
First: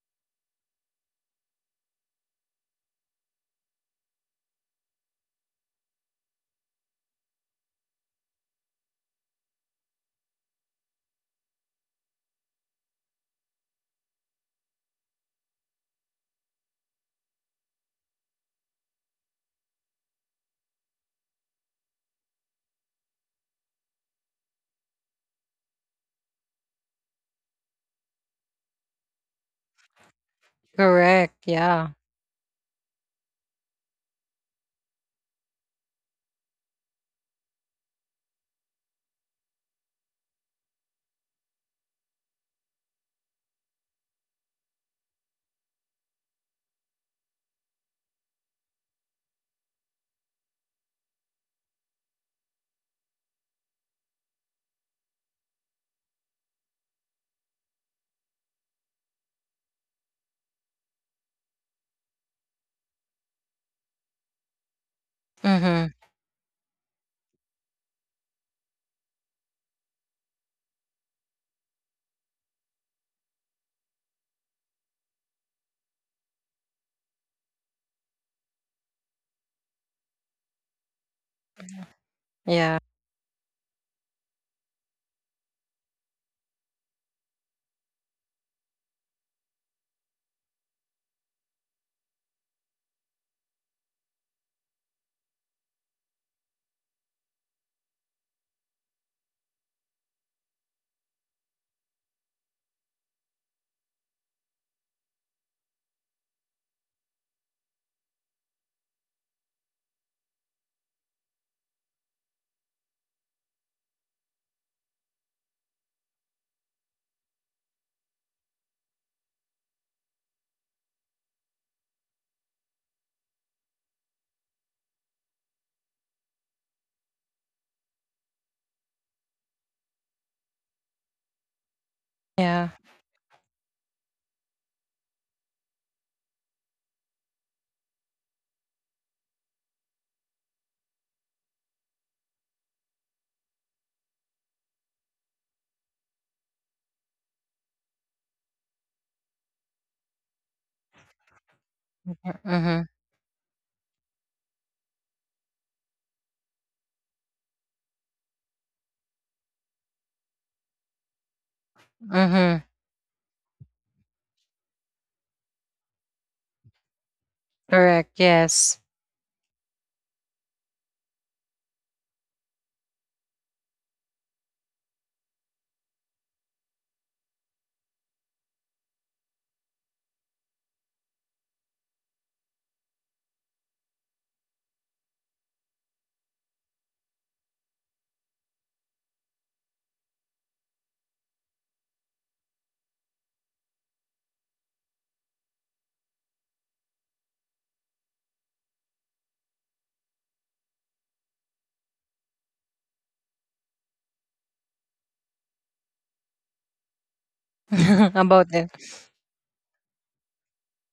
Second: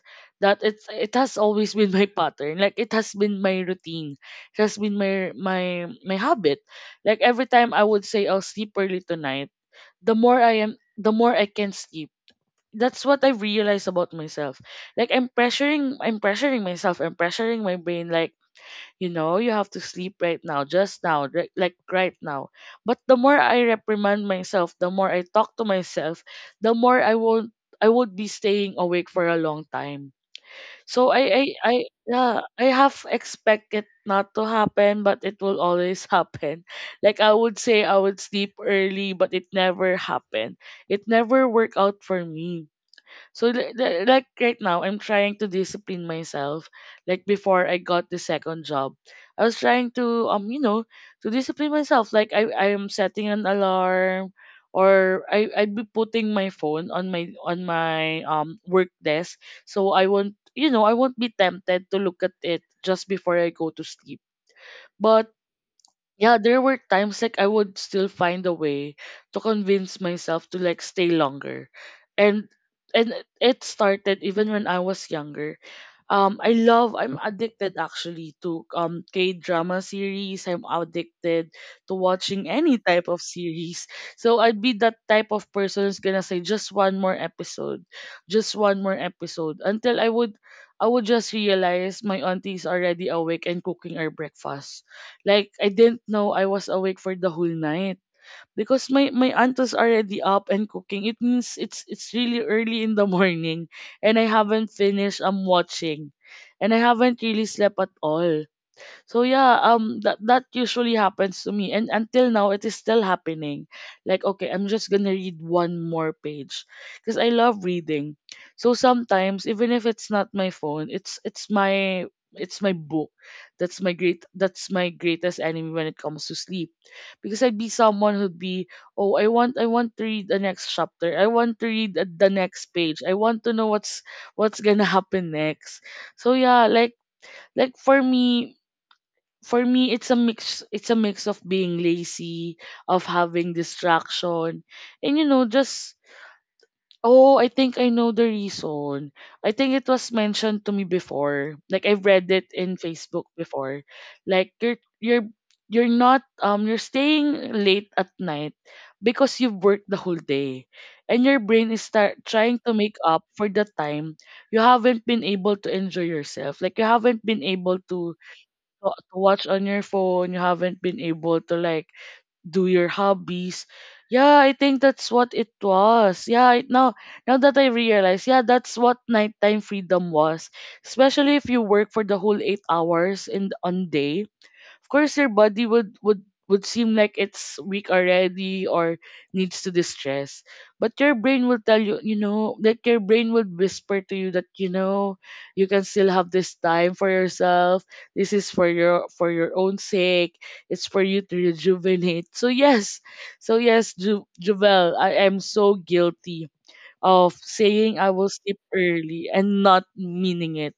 S2: that it has always been my pattern, like it has been my routine, it has been my habit. Like every time I would say I'll sleep early tonight, the more I am the more I can sleep. That's what I realized about myself. Like I'm pressuring, I'm pressuring myself, I'm pressuring my brain, like you know, you have to sleep right now, just now, right, like right now. But the more I reprimand myself, the more I talk to myself, the more I won't, I would be staying awake for a long time. So
S1: Correct. Yeah.
S2: yeah, I have expect it not to happen, but it will always *laughs* happen. Like I would say I would sleep early, but it never happened. It never worked out for me. So like right now, I'm trying to discipline myself. Like before I got the second job, I was trying to to discipline myself. Like I am setting an alarm, or I'd be putting my phone on my work desk, so I won't you know I won't be tempted to look at it just before I go to sleep. But
S1: Mm-hmm.
S2: yeah, there were times like I would still find a way to convince myself to like stay longer. And and it started even when I was younger. I love. I'm addicted actually to K drama series. I'm addicted to watching any
S1: Yeah.
S2: type of series. So I'd be that type of person who's gonna say just one more episode, just one more episode until I would. I would just realize my auntie is already awake and cooking our breakfast. Like I didn't know I was awake for the whole night because my aunt was already up and cooking. It means it's really early in the *laughs* morning and I haven't finished watching and I haven't really slept at all. So yeah, that usually happens to me and until now it is still happening. Like okay, I'm just going to read one more page because I love reading. So sometimes even if it's not my phone, it's my book. That's my greatest enemy when it comes to sleep. Because I'd be someone who'd be, "Oh, I want to read the next chapter. I want to read the
S1: Yeah.
S2: next page. I want to know what's going to *laughs* happen next." So yeah, like for me for me it's a mix of being lazy, of having distraction, and just, oh, I think I know the reason. I think it was mentioned to me before, like I've read it in
S1: Mm-hmm.
S2: Facebook before, like you're not you're staying late at night because you've worked the whole day and your brain is start trying
S1: Mm-hmm.
S2: to make up for the time you haven't been able to enjoy yourself, like you haven't been able
S1: Correct. Yes.
S2: to watch on your phone, you haven't been able to like do your hobbies. Yeah, I think that's what it was. Yeah, now that I realize, yeah, that's what nighttime freedom was. Especially if you work for the whole 8 hours in on day, of course your body would would seem like it's weak already or needs to distress, but your brain will tell you, you know, like your brain would whisper to you that, you know, you can still have this time for yourself, this is for your own sake, it's for you to rejuvenate. So yes, juvel, I am so guilty of
S1: *laughs*
S2: saying I will
S1: About them.
S2: sleep early and not meaning it.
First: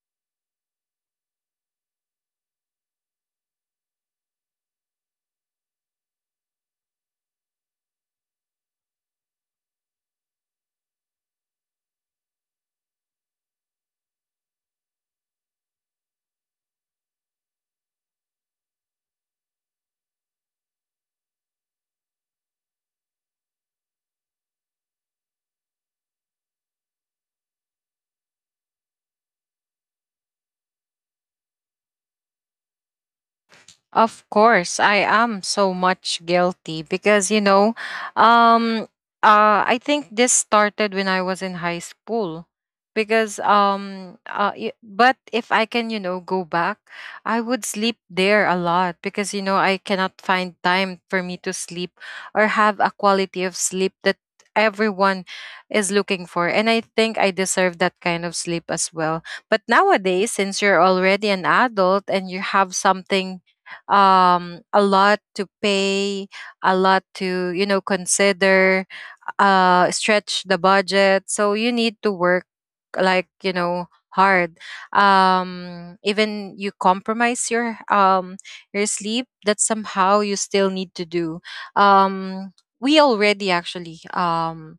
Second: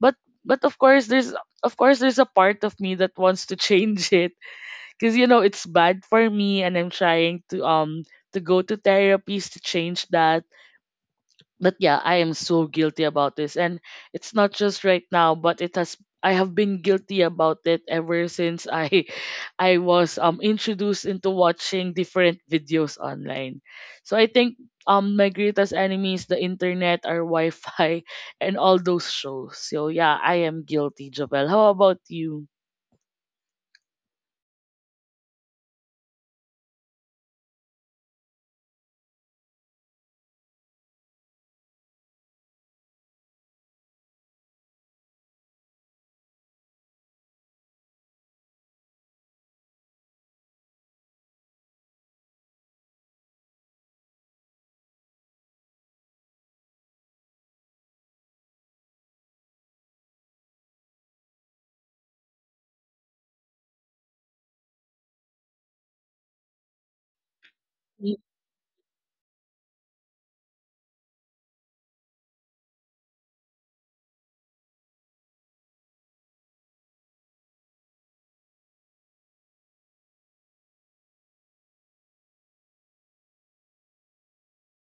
S2: But of course there's, a part of me that wants to *laughs* change it because you know it's bad for me and I'm trying to go to therapies to change that. But yeah, I am so guilty about this, and it's not just right now, but it has I have been guilty about it ever since I was introduced into watching different videos online. So I think my greatest enemies the internet, our Wi-Fi, *laughs* and all those shows. So yeah, I am guilty, Jovel. How about you?
S1: Of course, I am so much guilty because, um, I think this started when I was in high school. Because but if I can, go back, I would sleep there a lot, because I cannot find time for me to sleep or have a quality of sleep that everyone is looking for. And I think I deserve that kind of sleep as well. But nowadays, since you're already an adult and you have something a lot to pay, a lot to,
S2: Mm.
S1: consider, stretch the budget, so you need to work, like, hard. Even you compromise your, your sleep, that somehow you still need to do. um we already actually,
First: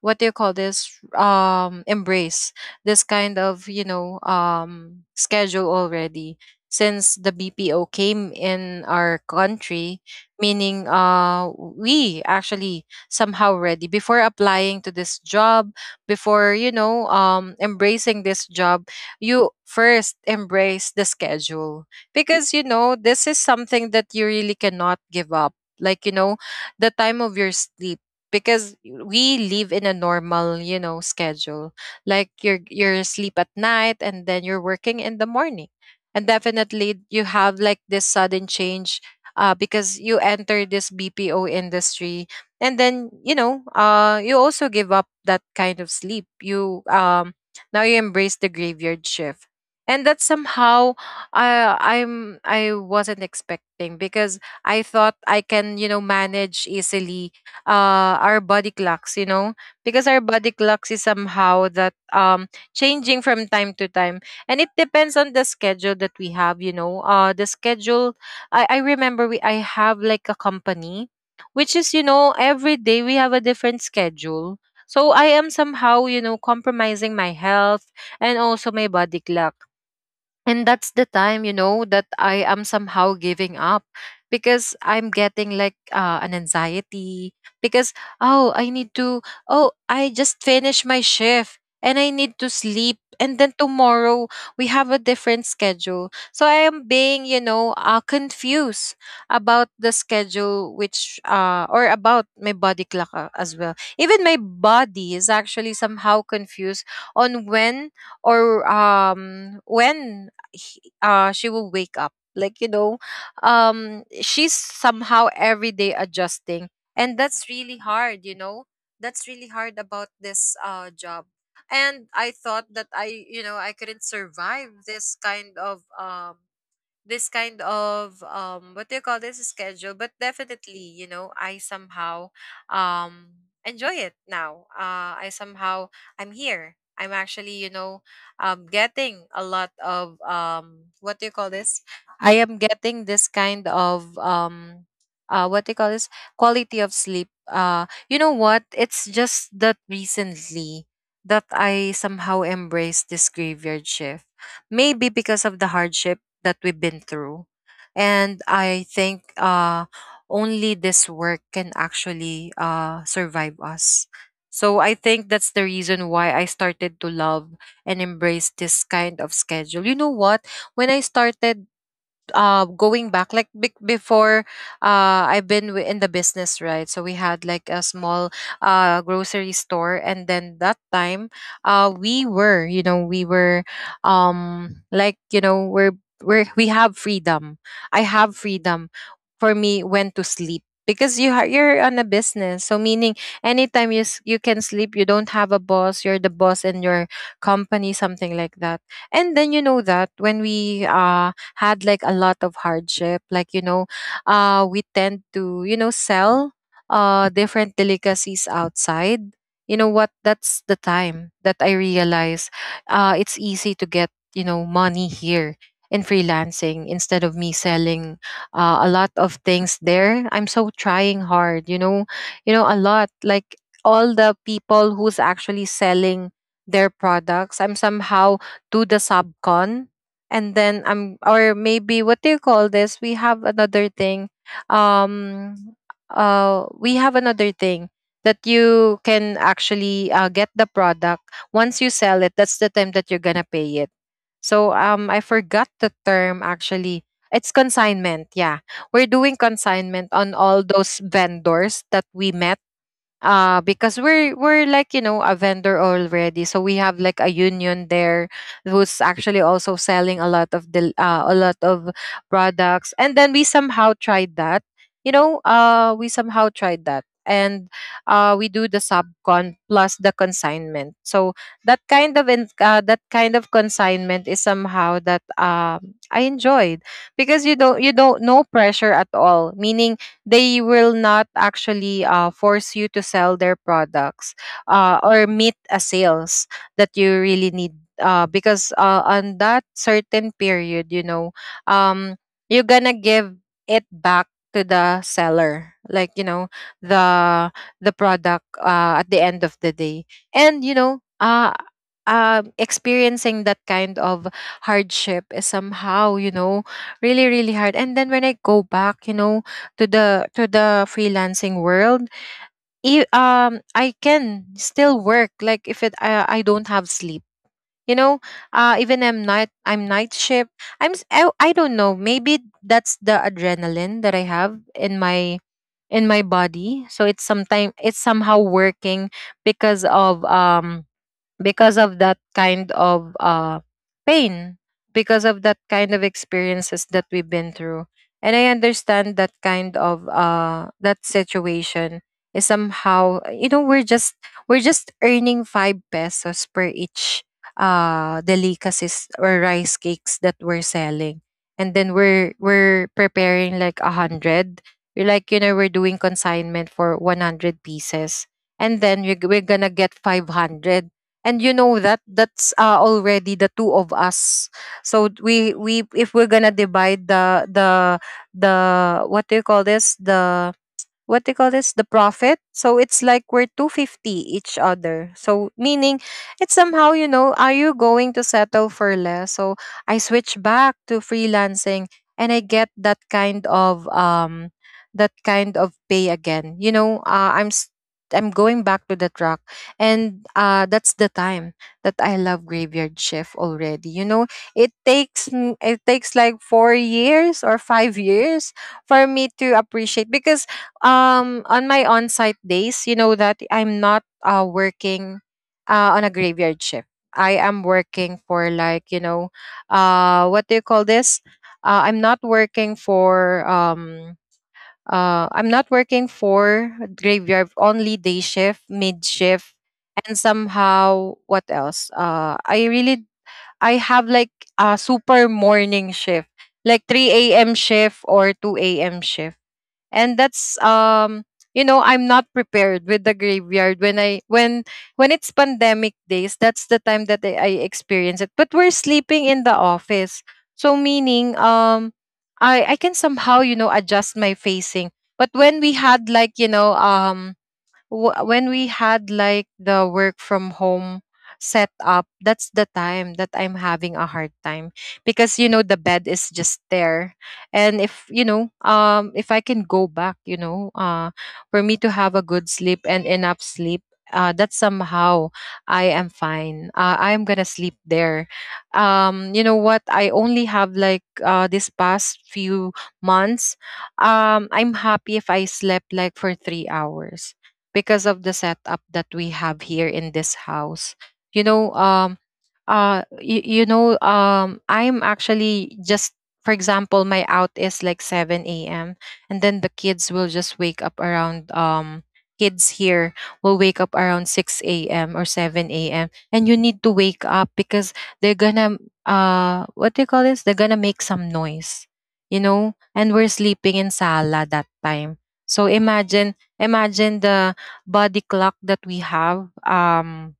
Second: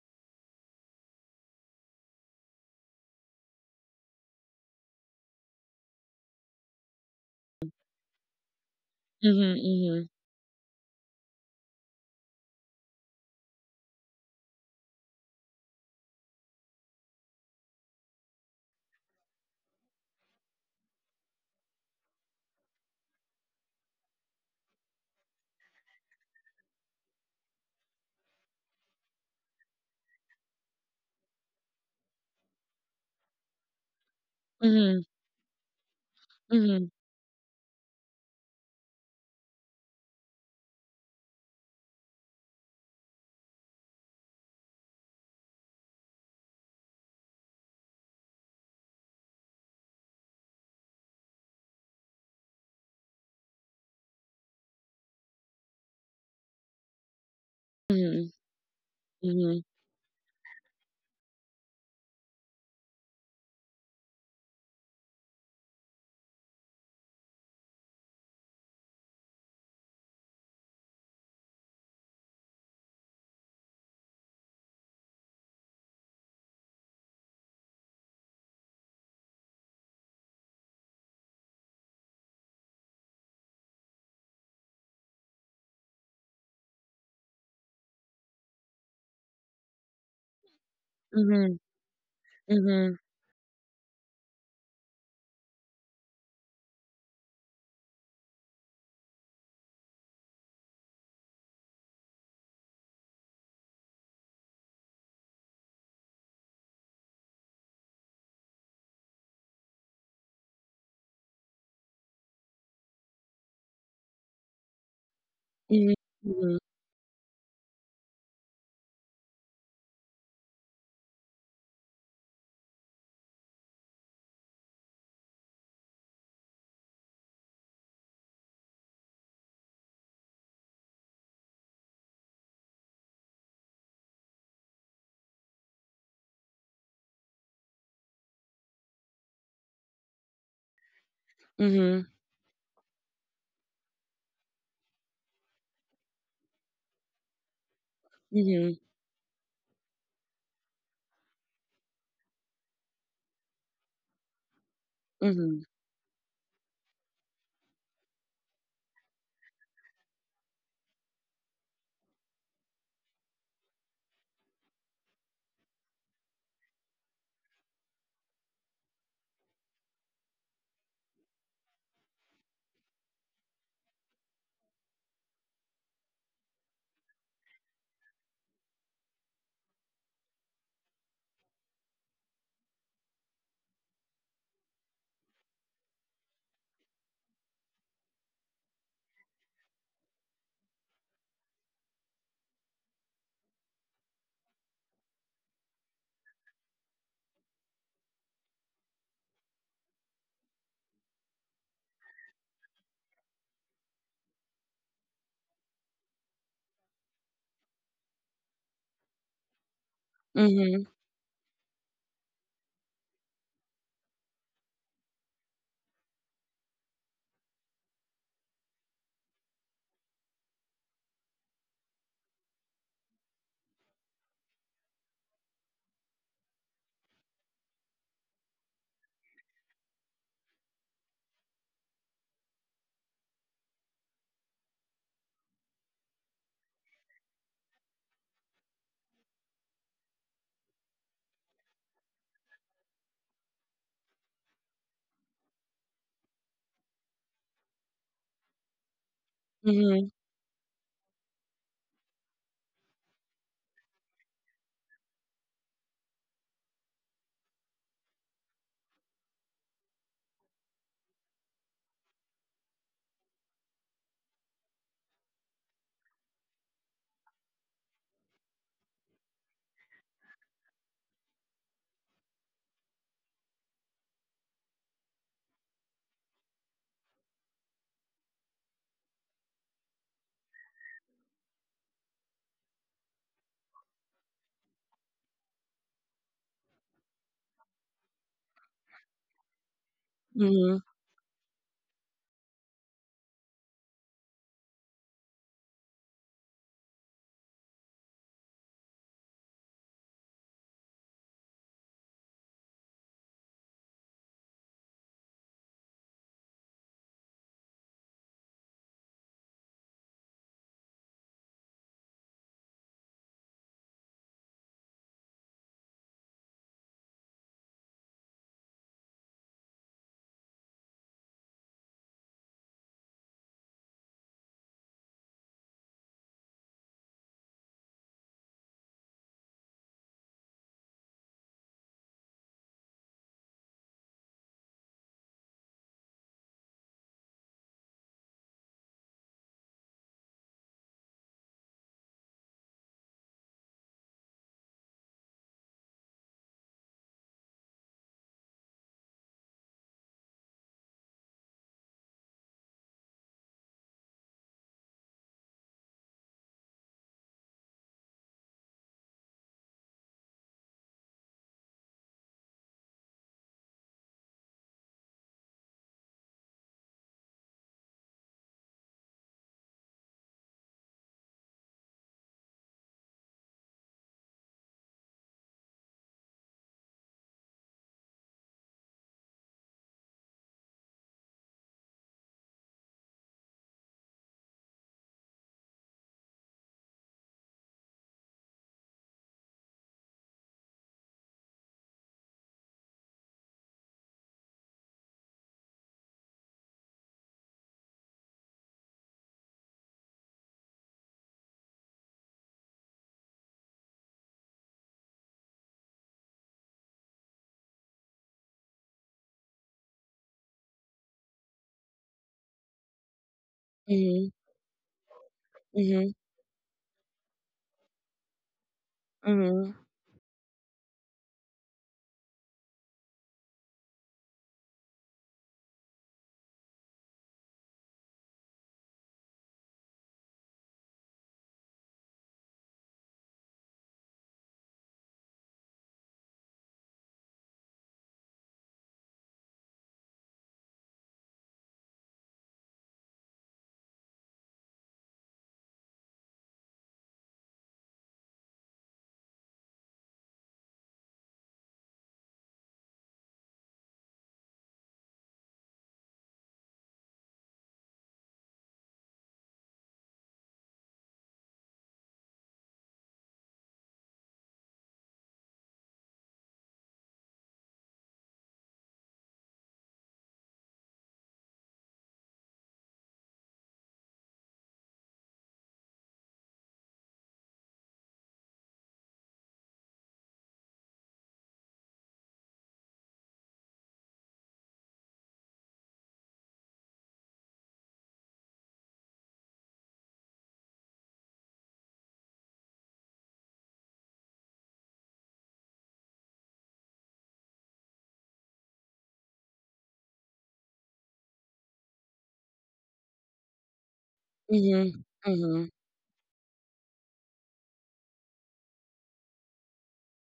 S1: what do you call this, embrace this kind of, schedule already, since the BPO came in our
S2: Mhm,
S1: country.
S2: mhm,
S1: Meaning, we actually somehow ready before applying to this job, before, embracing this job, you first embrace the schedule, because you know this is something that you really cannot give up, like, the time of your sleep. Because we live in a normal, schedule. Like, you're asleep at night, and then you're working in
S2: mhm,
S1: the morning. And definitely
S2: mhm,
S1: you have like this sudden change, because you enter this bpo industry. And then, you also give up that kind of sleep. You Now you embrace the graveyard shift, and that somehow, I wasn't expecting, because I thought I can, manage easily,
S2: mhm,
S1: our body clocks,
S2: mhm,
S1: because our body clocks is somehow that, changing from time to time. And it depends on the schedule that we have. The schedule, I remember I have like a company, which is, every day we have a different schedule. So I am somehow, compromising my health and also my body clock. And that's the time, that I am somehow giving up, because I'm getting like, an anxiety, because, oh, I need to. Oh, I just finished my
S2: mhm,
S1: shift and I need to
S2: mhm,
S1: sleep. And then tomorrow we have a different schedule. So I am being, confused about the schedule, which, or about my body clock, as well. Even my body is actually somehow confused on when, or when, she will wake up. Like, she's somehow every day
S2: mhm,
S1: adjusting. And that's really hard, you know? That's really hard about this, job. And I thought that, I couldn't survive this kind of what do you call this schedule. But definitely, I somehow, enjoy it now, I somehow, I'm here, I'm actually, getting a lot of, what do you call
S2: mhm,
S1: this.
S2: mhm,
S1: I am getting this kind of, what do you call this, quality of sleep. You know
S2: mhm, mhm,
S1: what,
S2: mhm,
S1: it's just that recently that I somehow embraced this graveyard shift, maybe because of the hardship that we've been through. And I think, only this work can actually, survive us. So I think that's the reason why I started to love and embrace this kind of schedule. You know what? When I started, going back, like, before, I've been, in the business, right? So we had like a small, grocery store. And then that time, we were like, we're, we have freedom. I have freedom for me when to sleep, because you're on a business, so meaning anytime you can sleep. You don't have a boss, you're the boss in your company, something like that. And then, that when we, had like a lot of hardship, like, we tend to, sell, different delicacies outside. You know what, that's the
S2: mhm,
S1: time that I realize, it's easy to get, money here in freelancing, instead of me selling, a lot of things there. I'm so trying hard, a lot, like, all the people who's actually selling their products. I'm somehow to the subcon. And then I'm, or maybe what do you call this, we have another thing. Um we have another thing that you can actually, get the product. Once you sell it, that's the time that you're gonna pay it. So, I forgot the term, actually. It's consignment. Yeah, we're doing
S2: mhm,
S1: consignment
S2: mhm,
S1: on all those vendors that we met, because we're like, a vendor already. So we have like a union there, who's actually also selling a lot of products. And then we somehow tried that you know we somehow tried that, and, we do the subcon plus the consignment. So that kind of consignment is somehow that, I enjoyed, because you don't no pressure at all. Meaning, they will not actually, force you to sell their products, or meet a sales that you really need, because, on that certain
S2: mhm,
S1: period, um, you're gonna give it back to the seller, like, the the product, at the end of the day. And, experiencing that kind of hardship is somehow, really really hard. And then when I go back, to the freelancing world, I can still work, like, if it I don't have sleep, you know even I'm night shift. I don't know, maybe that's the adrenaline that I have in my, body. So it's somehow working, because of um because of that kind of, pain, because of that kind of experiences that we've been through. And I understand that kind of, that situation is somehow, we're just earning 5 pesos per each, delicacies or rice cakes that we're selling. And then we're preparing like 100. We're like, we're doing consignment for 100 pieces. And then we're gonna get 500. And, that that's, already the two of us. So we if we're gonna divide the, the, what do you call this, the, what they call this, the profit. So it's like we're 250 each other, so meaning it's somehow, are you going to settle for less. So I switch back to freelancing and I get that kind of pay again. I'm going back to the truck. And, that's the time that I love graveyard shift already, it takes like 4 years or 5 years for me to appreciate. Because, on my on-site days, that I'm not, working, on a graveyard shift, I am working for, like, what do you call this, uh, i'm not working for um I'm not working
S2: mhm,
S1: for graveyard, only day shift, mid shift.
S2: mhm,
S1: And somehow, what else, I have like a super morning shift, like 3 a.m. shift or 2 a.m. shift. And that's, I'm not prepared with the graveyard when, I when it's pandemic days. That's the time that I experience it, but we're sleeping in the office. So meaning, I can somehow, adjust my facing. But when we had like the work from home set up, that's the time that I'm having a hard time, because the bed is just there. And if you know if I can go back, for me to have A good sleep and enough sleep, that somehow I am fine. I am gonna sleep there. You know what, I only have like this past few months. I'm happy if I slept like for 3 hours because of the setup that we have here in this house. You know, um, I'm actually just, for example, my out is like 7 a.m., and then the kids will just wake up around, kids here will wake up around 6 a.m. or 7 a.m., and you need to wake up because they're gonna, what do you call this? They're gonna make some noise, you know, and we're sleeping in sala that time. So imagine, the body clock that we have,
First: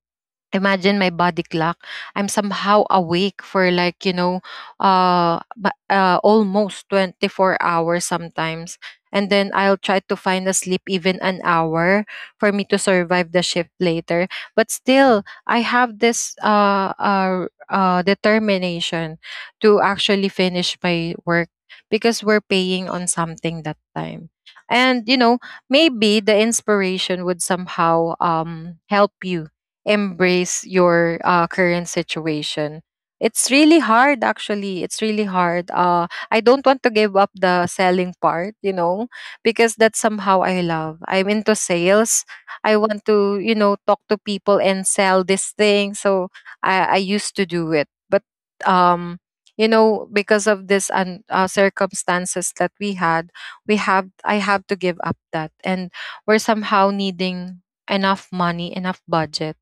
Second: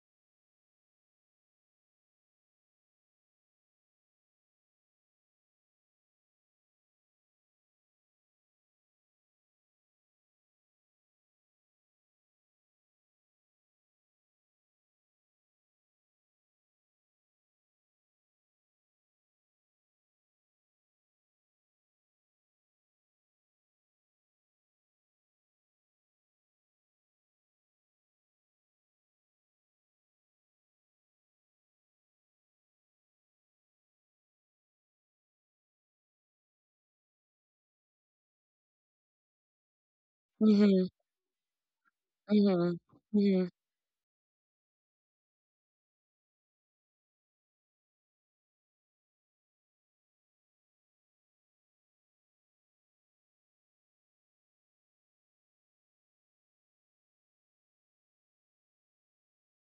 S1: imagine my body clock. I'm somehow awake for like, you know, almost 24 hours sometimes, and then I'll try to find a sleep, even an hour, for me to survive the shift later. But still, I have this determination to actually finish my work, because we're paying on something that time. And you know, maybe the inspiration would somehow help you embrace your current situation. It's really hard, actually it's really hard. I don't want to give up the selling part, you know, because that's somehow,
S2: mhm,
S1: I
S2: mhm,
S1: love, I'm into sales.
S2: mhm,
S1: I want
S2: mhm.
S1: to, you know, talk to people and sell this thing. So I used to do it, but um you know, because of this and circumstances that we have I have to give up that. And we're somehow needing enough money, enough budget,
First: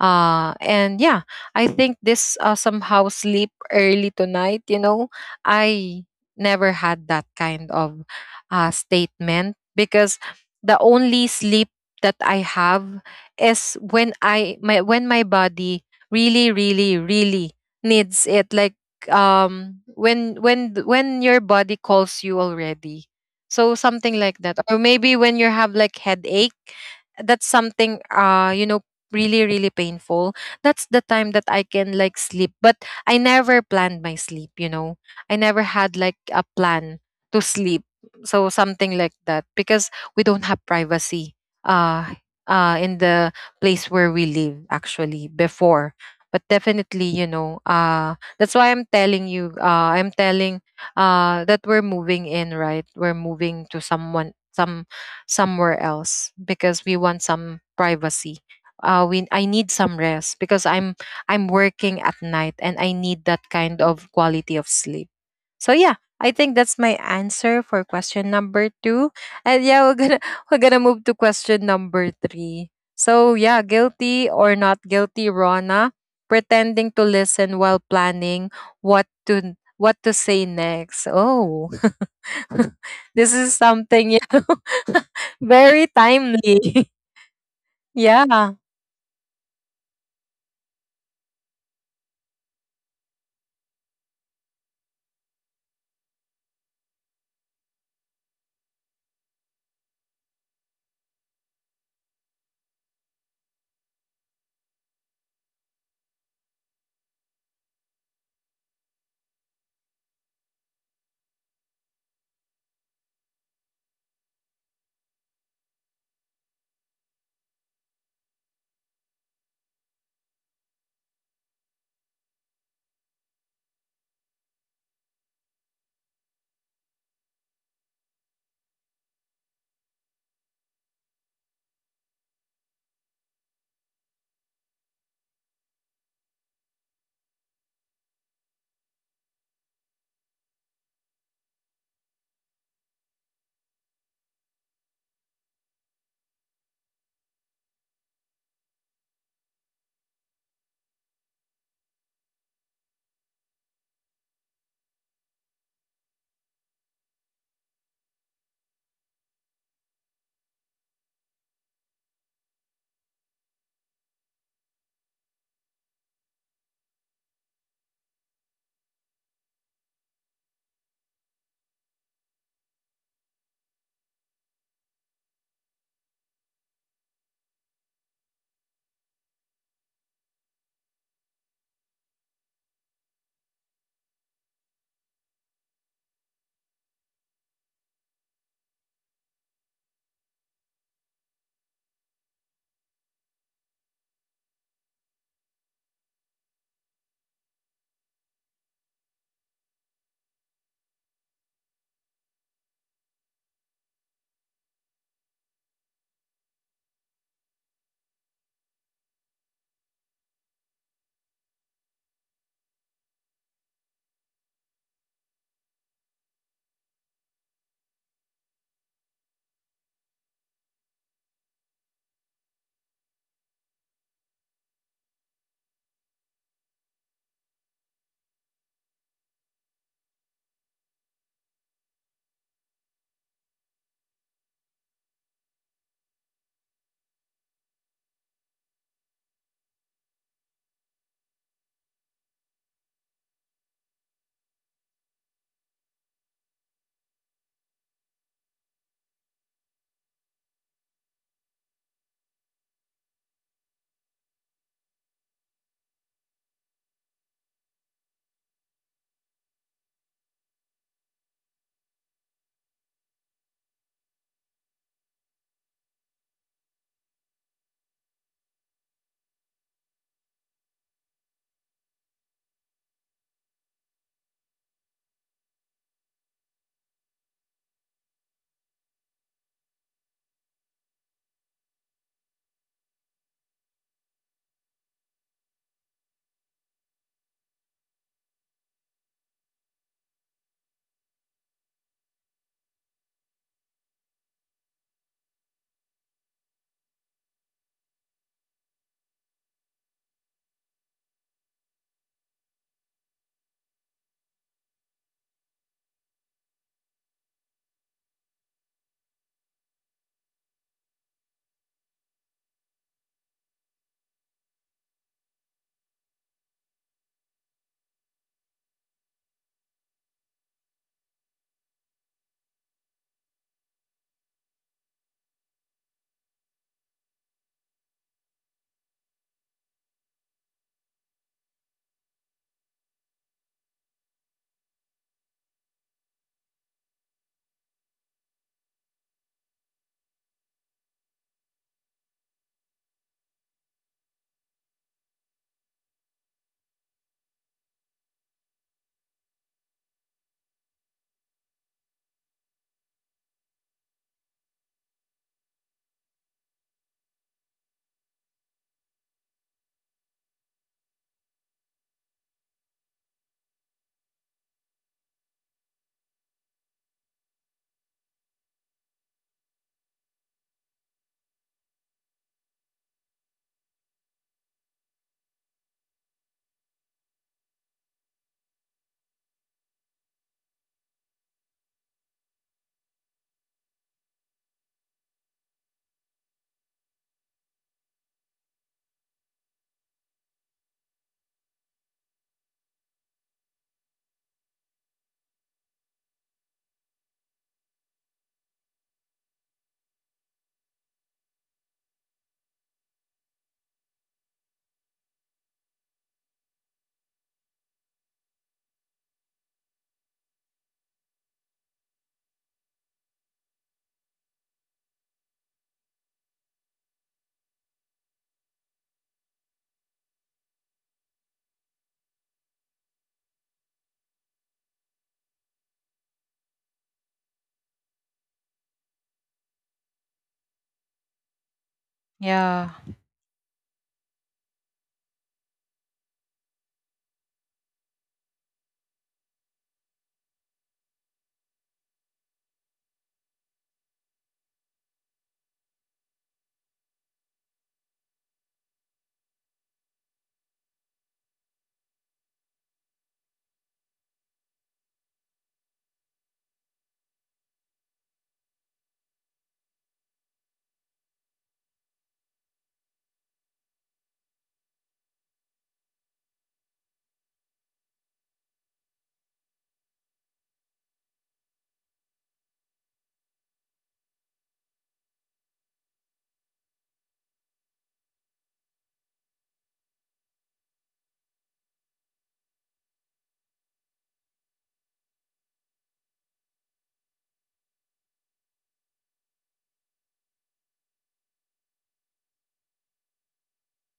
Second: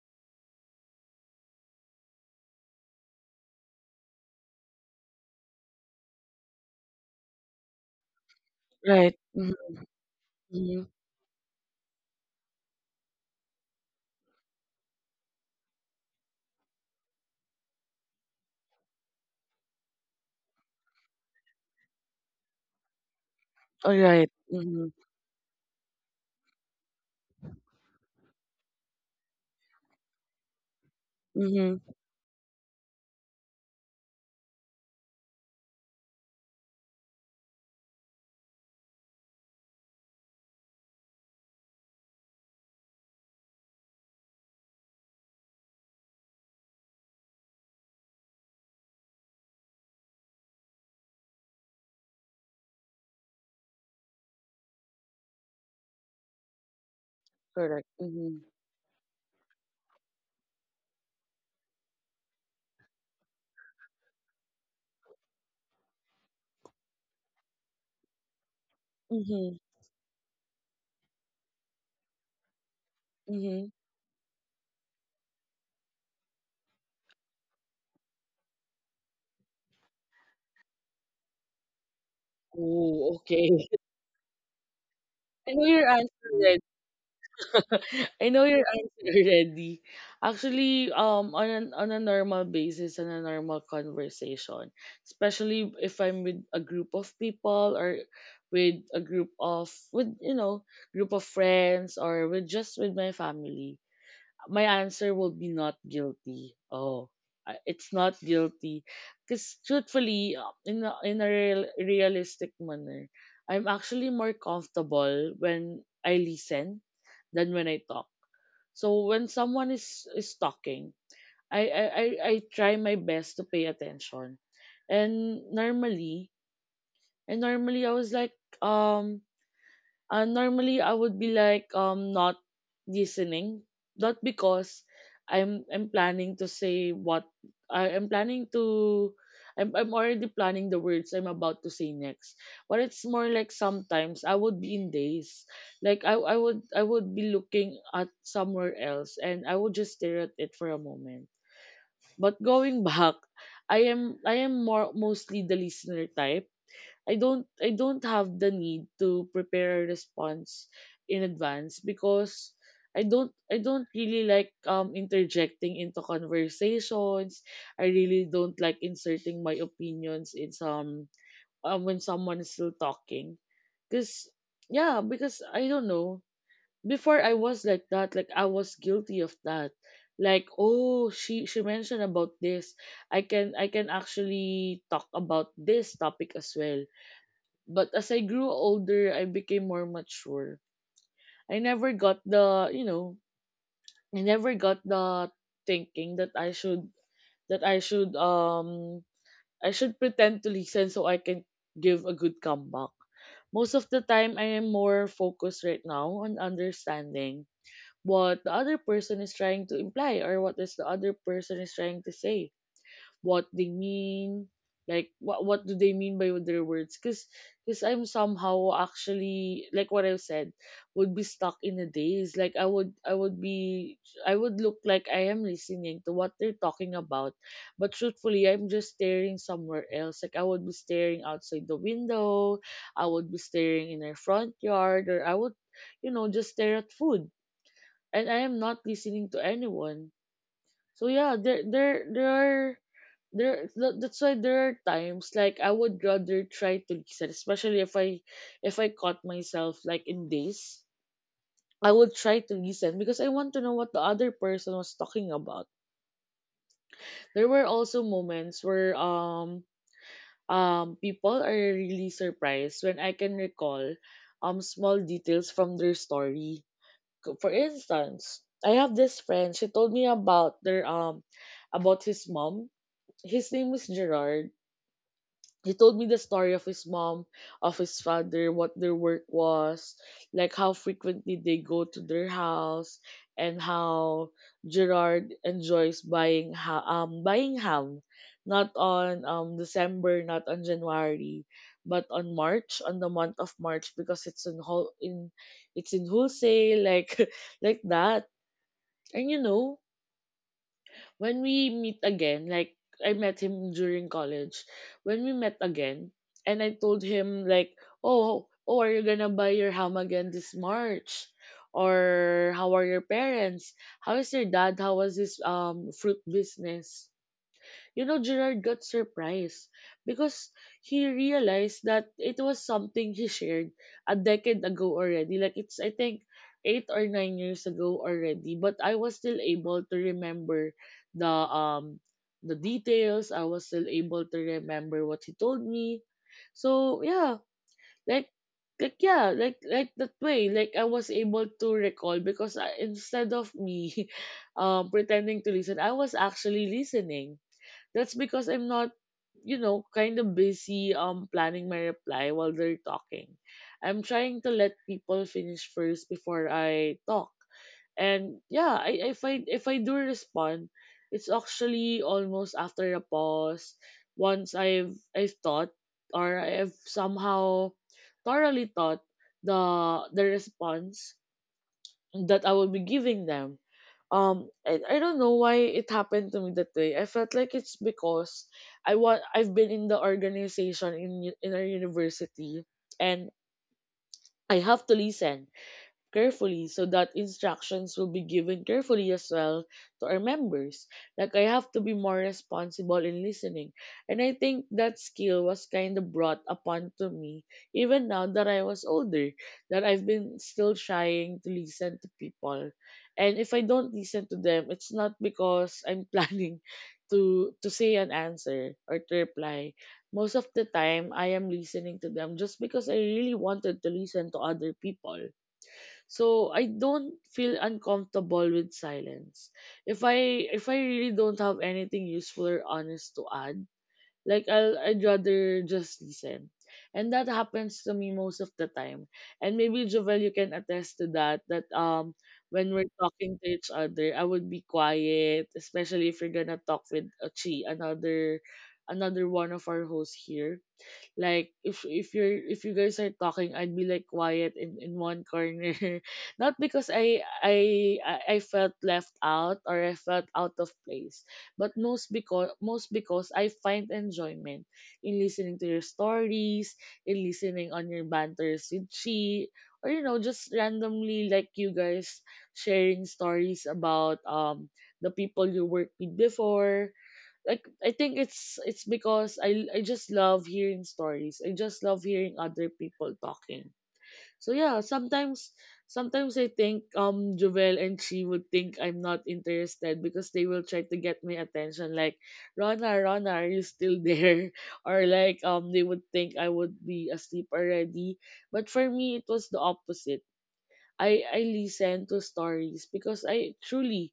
S1: and yeah, I think this somehow sleep early tonight, you know, I never had that kind of
S2: Right.
S1: statement, because the
S2: Mhm.
S1: only sleep that I have is when I my when my body really really really needs it, like when your body calls you already, so something
S2: Alright.
S1: like that. Or
S2: Mhm.
S1: maybe when you have like headache, that's something, you know, really really painful. That's the time that
S2: Mhm.
S1: I can like sleep. But I never planned my sleep, you know, I never had like a plan to sleep, so something like that. Because we don't have privacy uh in the place where we live, actually, before. But definitely, you know, that's why I'm telling you, I'm telling that we're moving in, right, we're moving to someone some somewhere else because we want some
S2: Correct. Mhm.
S1: privacy. We I need some rest because I'm, working at night and I need that kind of quality of sleep. So yeah, I think that's my answer for question number two.
S2: Mhm.
S1: And yeah, we're gonna *laughs* we're gonna move to question number three. So yeah,
S2: Mhm.
S1: guilty or not guilty, Rona, pretending to listen while planning what to say next. Oh, *laughs*
S2: Oh,
S1: this is
S2: okay. *laughs*
S1: something, yeah, *laughs*
S2: I know
S1: very
S2: your answer already.
S1: timely. *laughs*
S2: *laughs* I know
S1: Yeah.
S2: your answer already. Actually, on an, on a normal basis, on a normal conversation, especially if I'm with a group of people or with a group of, with, you know, group of friends, or with just with my family, my answer will be not guilty. Oh, it's not guilty. Because truthfully, in a real, realistic manner, I'm actually more comfortable when I listen than when I talk. So when someone is talking, I, I, I, I try my best to pay attention. And normally, and normally I was like, um, normally, I would be like not listening, not because I'm planning to say what I am planning to. I'm already planning the words I'm about to say next. But it's more like sometimes I would be in days, like I would be looking at somewhere else and I would just stare at it for a moment. But going *laughs* back, I am more mostly the listener type. I don't have the need to prepare a response in advance because I don't really like interjecting into conversations. I really don't like inserting my opinions in some, when someone is still talking. Cause yeah, because I don't know. Before I was like that, like I was guilty of that. Like, oh, she mentioned about this. I can actually talk about this topic as well. But as I grew older, I became more mature. I never got the, you know, I never got the thinking that I should, that I should um I should pretend to listen so I can give a good comeback. Most of the time I am more focused right now on understanding what the other person is trying to imply, or what is the other person is trying to say, what they mean, like what do they mean by their words. Because I'm somehow, actually, like what I said, would be stuck in a daze. Like I would be, I would look like I am listening to what they're talking about, but truthfully I'm just staring somewhere else. Like I would be staring outside the window, I would be staring in our front yard, or I would, you know, just stare at food. And I am not listening to anyone. So yeah, there are there that's why there are times like I would rather try to listen, especially if I caught myself like in days. I would try to listen because I want to know what the other person was talking about. There were also moments where people are really surprised when I can recall small details from their story. For instance, I have this friend, she told me about their about his mom. His name was Gerard. He told me the story of his mom, of his father, what their work was, like how frequently they go to their house, and how Gerard enjoys buying ham, not on December, not on January, but on March, on the month of March, because it's in whole in it's in wholesale, like *laughs* like that. And you know, when we meet again, like I met him during college. When we met again, and I told him like, "Oh, are you gonna buy your ham again this March? Or how are your parents? How is your dad? How was his fruit business?" You know, Gerard got surprised because he realized that it was something he shared a decade ago already. Like, it's, I think, 8 or 9 years ago already. But I was still able to remember the, um, the details. I was still able to remember what he told me. So, yeah, like, like that way, like I was able to recall because I, instead of me *laughs* pretending to listen, I was actually listening. That's because I'm not, you know, kind of busy planning my reply while they're talking. I'm trying to let people finish first before I talk. And yeah, if I do respond, it's actually almost after a pause, once I've thought, or I've somehow thoroughly thought the, response that I will be giving them. And I don't know why it happened to me that way. I felt like it's because I've been in the organization in our university, and I have to listen carefully so that instructions will be given carefully as well to our members. Like I have to be more responsible in listening. And I think that skill was kind of brought upon to me even now that I was older, that I've been still trying to listen to people. And if I don't listen to them, it's not because I'm *laughs* planning to say an answer or to reply. Most of the time I am listening to them just because I really wanted to listen to other people. So I don't feel uncomfortable with silence. If I really don't have anything useful or honest to add, like I'd rather just listen. And that happens to me most of the time. And maybe Jovel, you can attest to that, that when
S1: Yeah.
S2: we're talking to each other, I would be quiet, especially if you're gonna talk with Chi, another another one of our hosts here. Like if you guys are talking, I'd be like quiet in one corner. *laughs* Not because I felt left out or I felt out of place, but most because I find enjoyment in listening to your stories, in listening on your banters with Chi, or you know just randomly like you guys sharing stories about the people you worked with before. Like I think it's because I just love hearing stories. I just love hearing other people talking. So yeah, sometimes I think Jovel and she would think I'm not interested because they will try to get my attention like, Rona, Rona, are you still there? *laughs* Or like they would think I would be asleep already. But for me it was the opposite. I listen to stories because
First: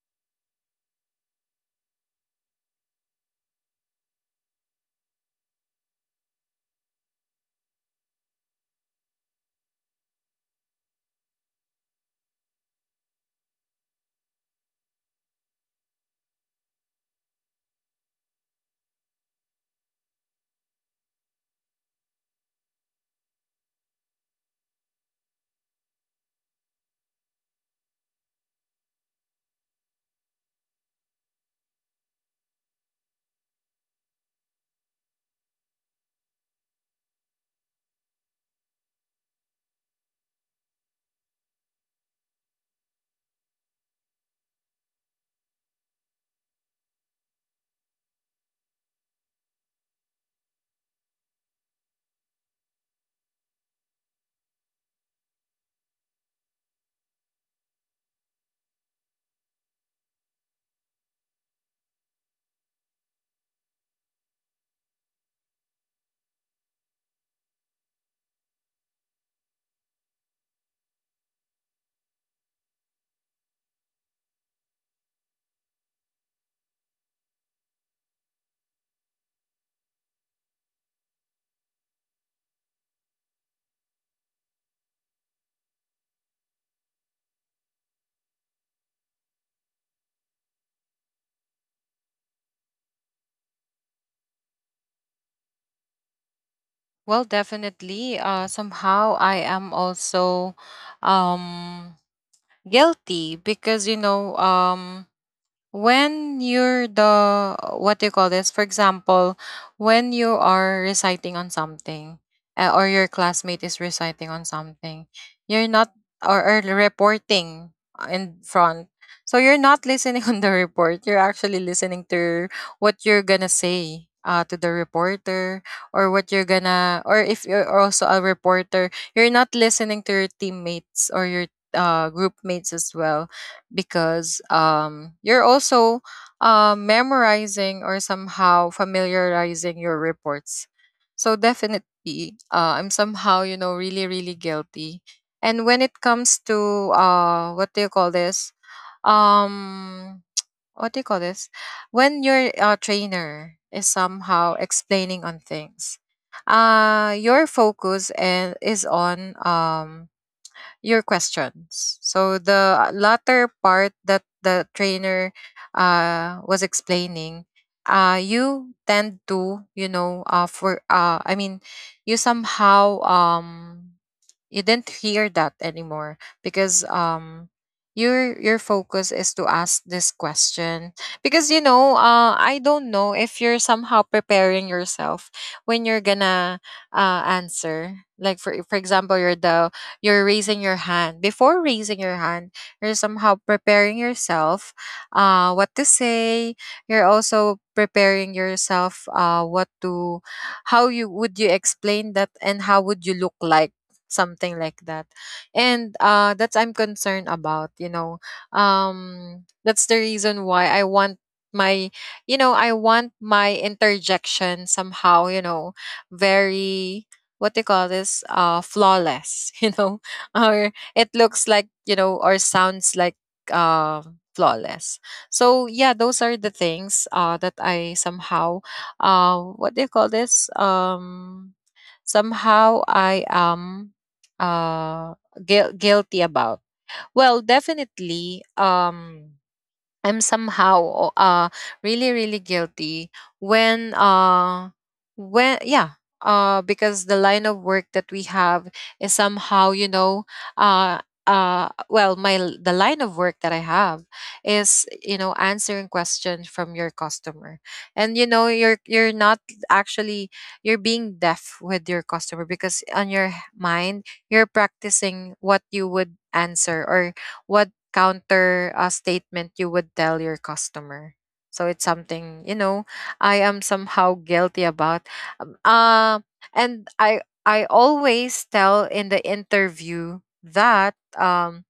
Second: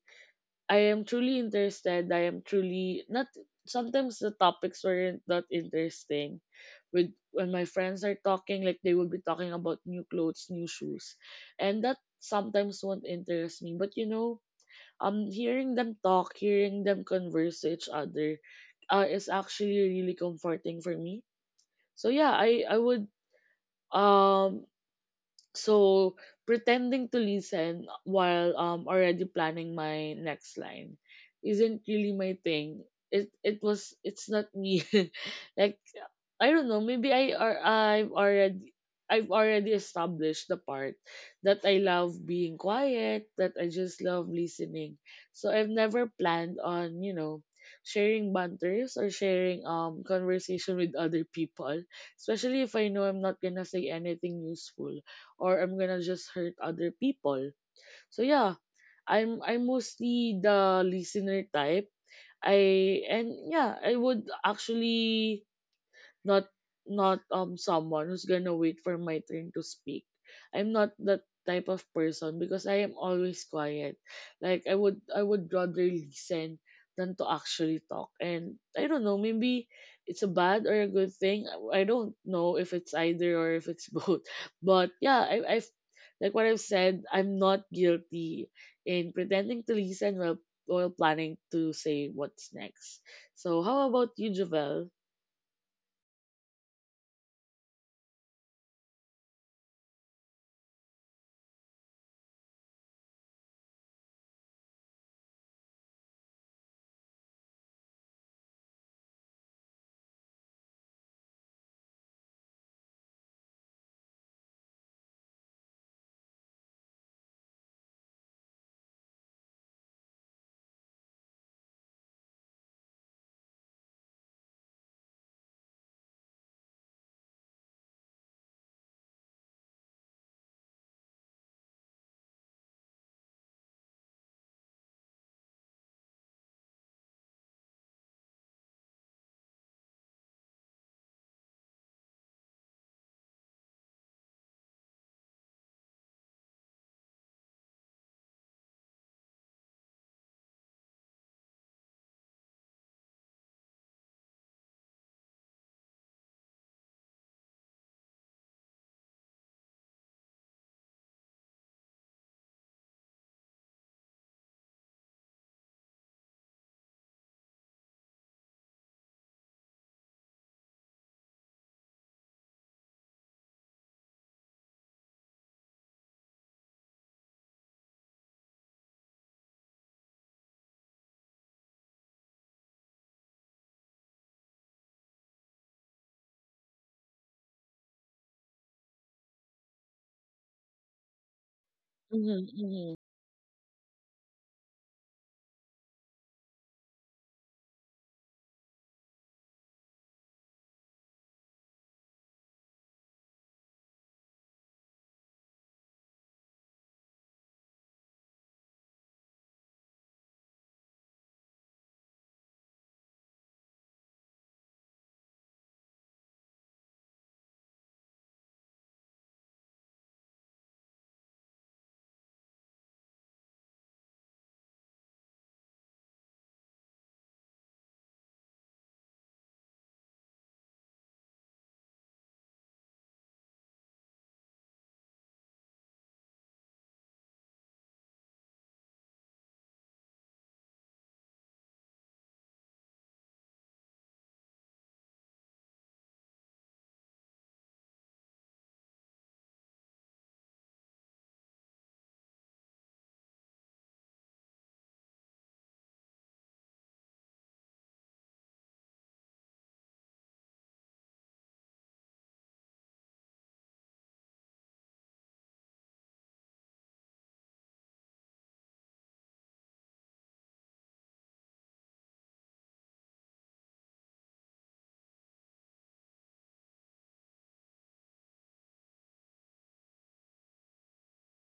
S2: I am truly interested. I am truly not. Sometimes the topics weren't that interesting. With When my friends are talking, like they will be talking about new clothes, new shoes, and that sometimes won't interest me. But you know, hearing them talk, hearing them converse to each other, is actually really comforting for me. So yeah, I would um So pretending to listen while already planning my next line isn't really my thing. It's not me. *laughs* like I don't know. Maybe I or I've already established the part that I love being quiet, that I just love listening. So I've never planned on, you know, sharing banters or sharing conversation with other people, especially if I know I'm not gonna say anything useful or I'm gonna just hurt other people. So yeah, I'm mostly the listener type. I and yeah, I would actually not not someone who's gonna wait for my turn to speak. I'm not that type of person because I am always quiet. Like I would rather listen than to actually talk. And I don't know, maybe it's a bad or a good thing. I don't know if it's either or if it's *laughs* both. But yeah, I I've like what I've said, I'm not guilty in pretending to listen while planning to say what's next. So how about you, Javel?
S1: Well, definitely. Somehow I am also, um, guilty because, you know, when you're the, what do you call this, for example, when you are reciting on something, or your classmate is reciting on something, you're not, or reporting in front. So you're not listening *laughs* on the report, you're actually listening to what you're gonna say to the reporter, or what you're gonna, or if you're also a reporter, you're not listening to your teammates or your, group mates as well, because, you're also memorizing or somehow familiarizing your reports. So definitely, I'm somehow, you know, really really guilty. And when it comes to, what do you call this? Um, what do you call this? When your trainer is somehow explaining on things, your focus and is on your questions. So the latter part that the trainer was explaining, you tend to, you know, for I mean, you somehow, you didn't hear that anymore, because, your focus is to ask this question, because you know, I don't know if you're somehow preparing yourself when you're gonna answer. Like for example, you're raising your hand. Before raising your hand,
S2: Mm-hmm,
S1: you're
S2: mm-hmm.
S1: somehow preparing yourself, what to say. You're also preparing yourself, what to, how you would you explain that, and how would you look like, something like that. And that's, I'm concerned about, you know, that's the reason why I want my, you know, I want my interjection somehow, you know, very, what they call this, flawless, *laughs* you know, or it looks like, you know, or sounds like, uh, flawless. So yeah, those are the things that I somehow, what do you call this, somehow I am uh guilty about. Well, definitely, I'm somehow, really really guilty when, yeah, because the line of work that we have is somehow, you know, uh well, the line of work that I have is, you know, answering questions from your customer. And you know, you're not actually, you're being deaf with your customer, because on your mind, you're practicing what you would answer, or what counter statement you would tell your customer. So it's something, you know, I am somehow guilty about. Um, uh, and I always tell in the interview that,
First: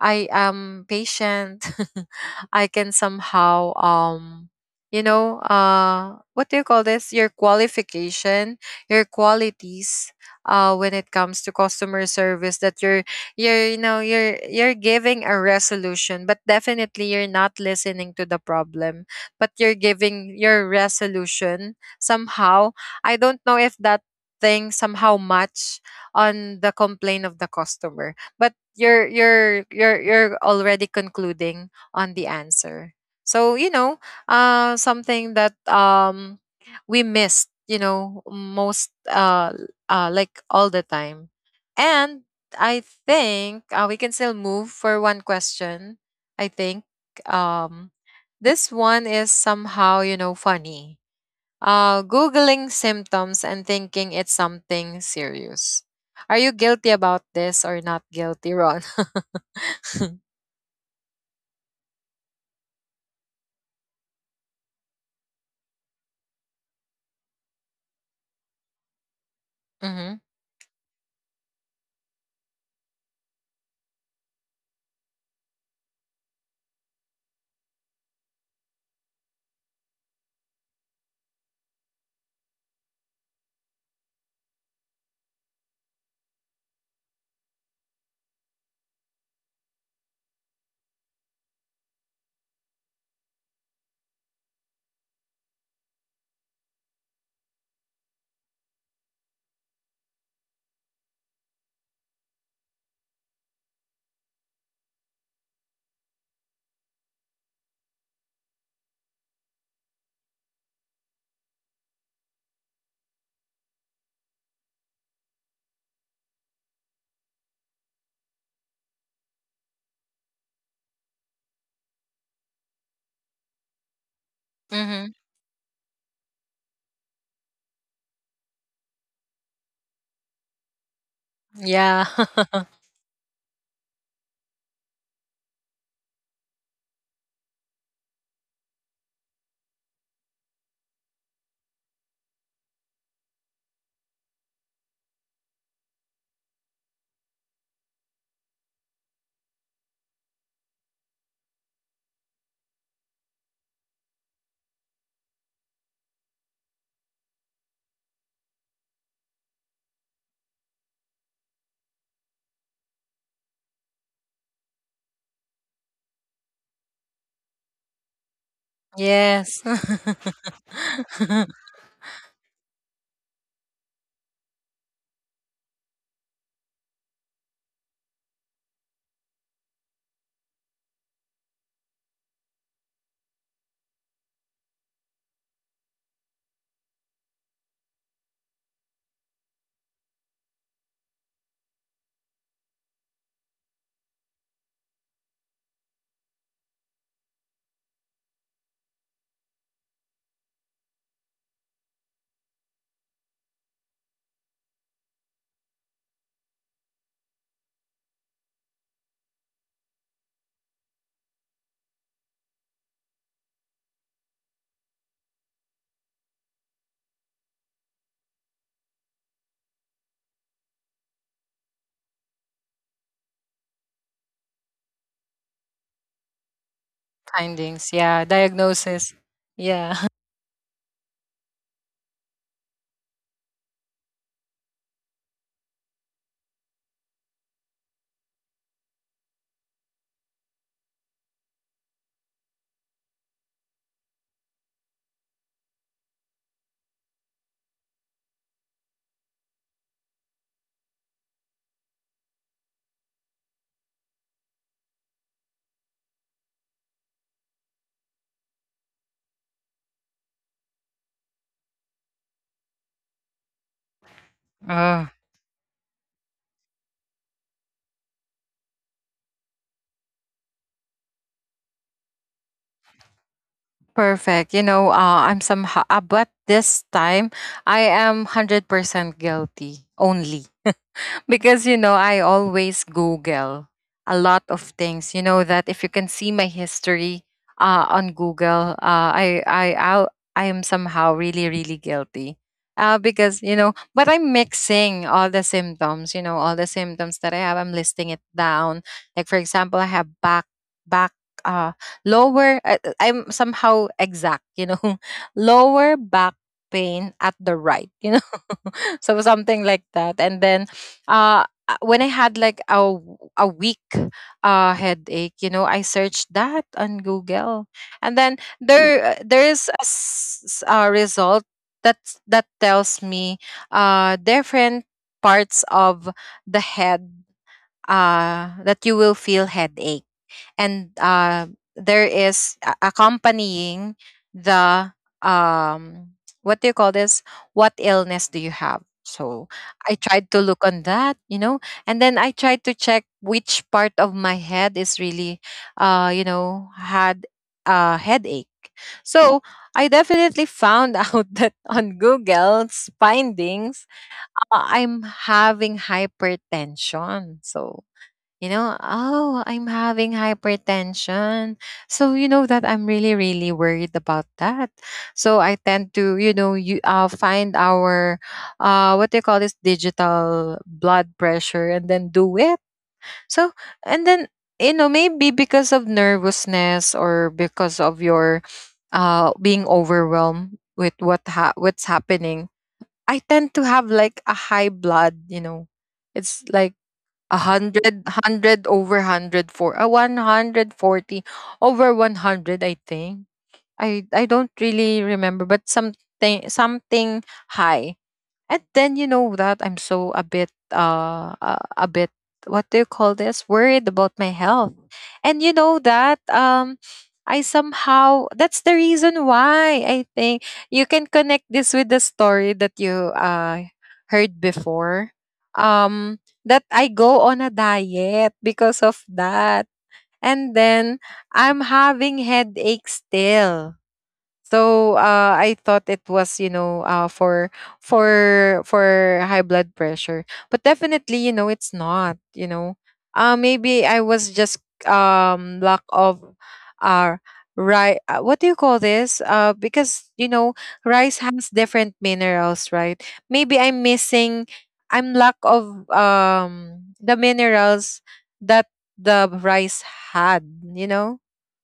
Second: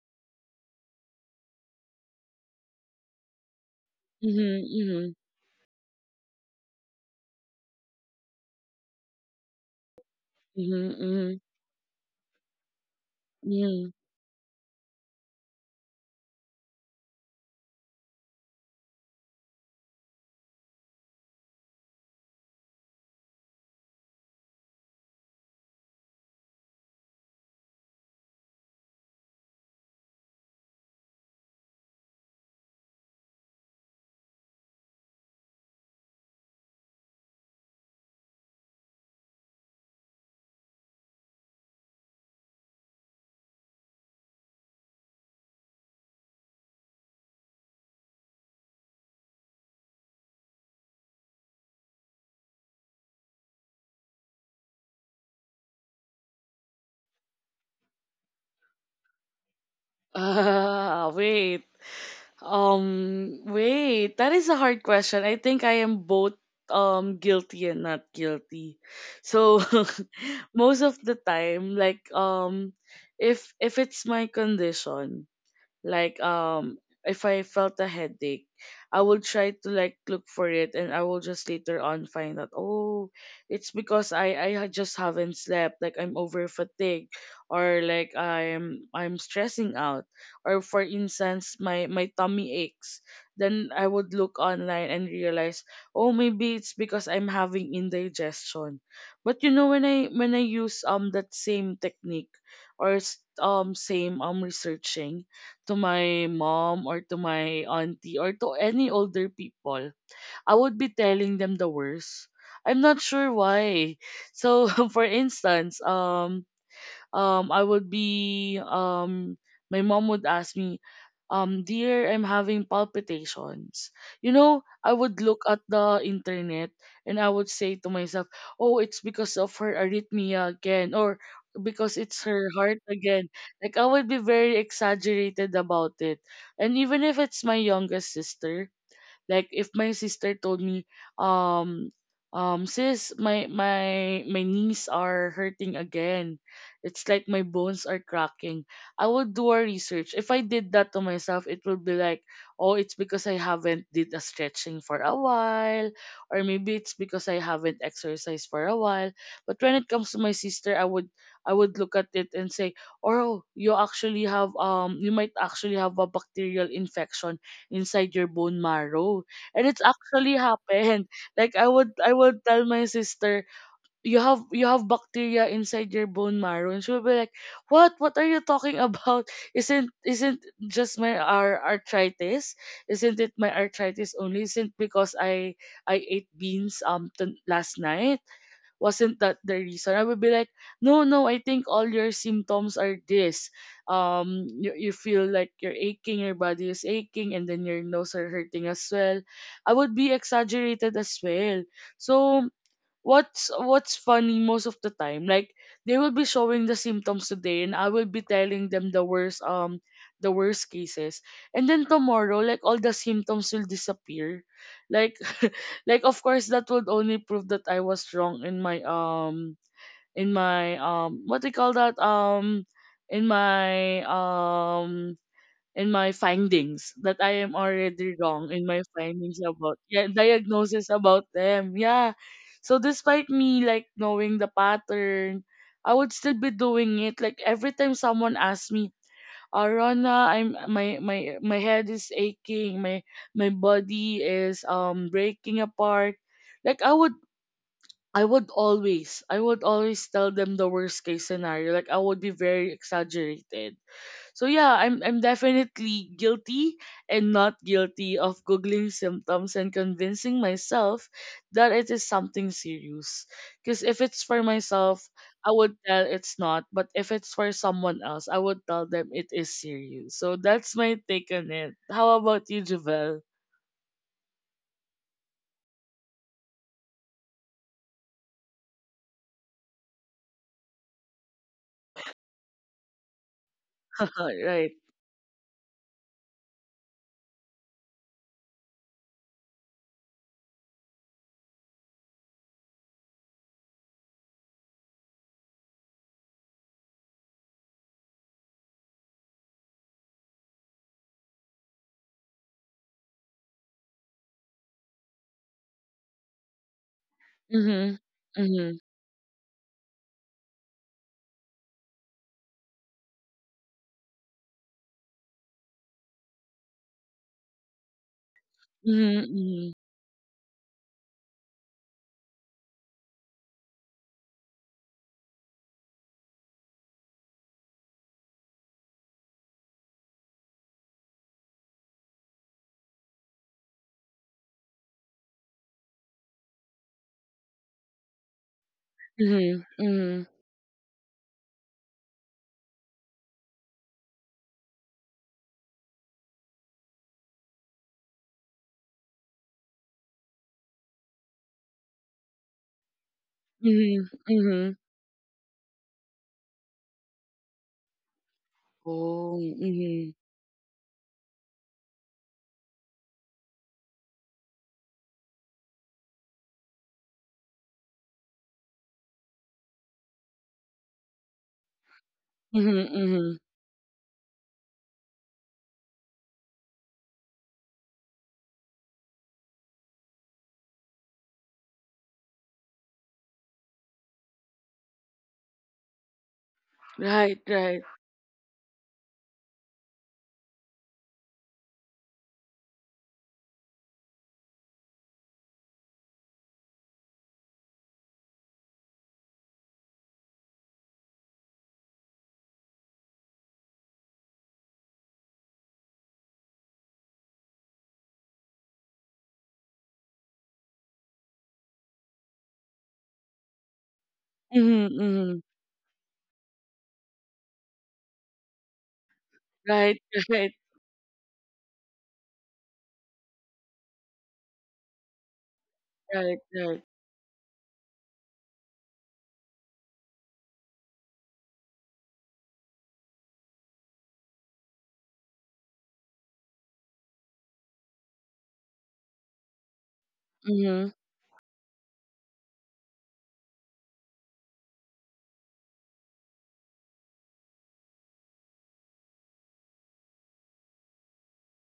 S1: I am patient. *laughs* I can somehow,
S2: Mhm,
S1: you
S2: mhm,
S1: know, what do you call this, your qualification, your qualities
S2: mhm,
S1: when it
S2: mhm,
S1: comes to customer service, that you're
S2: mhm.
S1: you know, you're giving a resolution, but definitely you're not listening to the problem, but you're giving your resolution somehow. I don't know if that thing somehow match on the complaint of the customer, but you're already concluding on the answer. So you know, something that, we missed, you know, most, like all the time. And I think, we can still move for one question. I think, um, this one is somehow, you know, funny. Googling symptoms and thinking it's something serious. Are you guilty about this or not guilty, Ron? *laughs*
S2: Ah, wait. Wait. That is a hard question. I think I am both guilty and not guilty. So
S1: Mm-hmm.
S2: *laughs* most of the time, like if it's my condition, like if I felt a headache, I will try to like look for it and I will just later on find out, oh, it's because just haven't slept, like I'm over fatigued or like I'm stressing out, or for instance my tummy aches. Then I would look online and realize, oh, maybe it's because I'm having indigestion. But you know when I use that same technique or same researching to my mom or to my auntie or to any older people, I would be telling them the worst. I'm not sure why. So *laughs* for instance, I would be my mom would ask me, dear, I'm having palpitations. You know, I
S1: Mm-hmm.
S2: would look at the internet and I would say to myself, oh, it's because of her arrhythmia again, or because
S1: Yeah.
S2: it's her heart again. Like, I would be very exaggerated about it. And even if it's my youngest sister, like if my sister told me, um, sis, my knees are hurting again. It's like my bones are cracking. I would do a research. If I did that to myself, it would be like, oh, it's because I haven't did a stretching for a while, or maybe it's because I haven't exercised for a while. But when it comes to my sister, I would look at it and say, oh, you actually have you might actually have a bacterial infection inside your bone marrow. And
S1: *laughs* Yes.
S2: it's actually happened. *laughs* Like I would tell my sister, you have bacteria inside your bone marrow, and she'll be like, what? What are you talking *laughs* about? Isn't just my our arthritis? Isn't it my arthritis only? Isn't because I ate beans last night? Wasn't that the reason? I would be like, no, no, I think all your symptoms are this. You, you feel like you're aching, your body is aching, and then your nose are hurting as well. I would be exaggerated as well. So what's funny most of the time, like they will be showing the symptoms today and I will be telling them the worst, cases, and then tomorrow, like all the symptoms will disappear. Like *laughs* like of course that would only prove that I was wrong in my what do you call that in my um in my findings, that I
S1: *laughs*
S2: am
S1: Findings.
S2: already
S1: Yeah.
S2: wrong in my
S1: Diagnosis.
S2: findings about, yeah,
S1: Yeah.
S2: diagnosis about them. Yeah. So despite me like knowing the pattern, I would still be doing it. Like every time someone asks me, "Oh, Rona, I'm my my my head is aching, my body is breaking apart." Like I would always tell them the worst case scenario. Like I would be very exaggerated. So yeah, I'm definitely guilty and not guilty of googling symptoms and convincing myself that it is something serious. Because if it's for
S1: *laughs*
S2: myself,
S1: Oh.
S2: I would tell it's not, but if it's for someone else, I would tell them it is serious. So that's my take on it. How about you, Javel?
S1: Perfect. You know, I'm somehow, but this time I am 100% guilty only. *laughs* Because you know, I always Google
S2: *laughs*
S1: a lot
S2: Right.
S1: of things. You know that if you can see my history on Google, I am somehow really really guilty. Because you know, but I'm mixing all the symptoms. You know, all the symptoms that I have, I'm listing it down. Like for example, I have back back uh lower, I'm somehow exact, you know, *laughs* lower back pain at the
S2: Mhm.
S1: right, you know,
S2: Mhm.
S1: *laughs* so something like that. And then, when I had like a week headache, you know, I searched that on Google. And then there, there is
S2: Mhm.
S1: a, a result that tells me different parts of the head that you will feel headache, and, there is accompanying the, um, what do you call this, what illness do you have? So
S2: Mhm.
S1: I tried
S2: Mhm.
S1: to look on that, you know, and then I tried to check which part of my head is really, you know, had a headache. So I definitely found *laughs* out that on Google's findings,
S2: Mhm. Mhm. Mhm.
S1: I'm having hypertension. So you know,
S2: Oh.
S1: oh, I'm
S2: Mhm.
S1: having hypertension. So you know that I'm really, really worried about that. So I tend to, you know, you find our what do you call this, digital blood pressure, and then do it.
S2: Mhm. Mhm.
S1: So, and then you know, maybe because of nervousness or because of your being overwhelmed with what's happening, I tend to have like a high blood. You know, it's like
S2: Right.
S1: a
S2: Right.
S1: hundred, hundred over hundred, for a 140 over 100. I think I don't really remember, but something, something high. And then you know that I'm so a bit, a bit, what do you call this, worried about my health. And you know that, I somehow, that's the reason why I think you can connect this with the story that you heard
S2: Mhm.
S1: before.
S2: Mhm.
S1: That I go on a diet because of that.
S2: Right, *laughs* right,
S1: And then I'm having headache still, so, I thought it
S2: right,
S1: was, you
S2: right.
S1: know, for high blood pressure, but definitely, you know, it's not. You know, maybe I was just, lack of, uh, right. What do you call this? Because you know,
S2: Mhm,
S1: rice has different minerals, right? Maybe I'm missing, I'm lack of the minerals that the rice had. You know,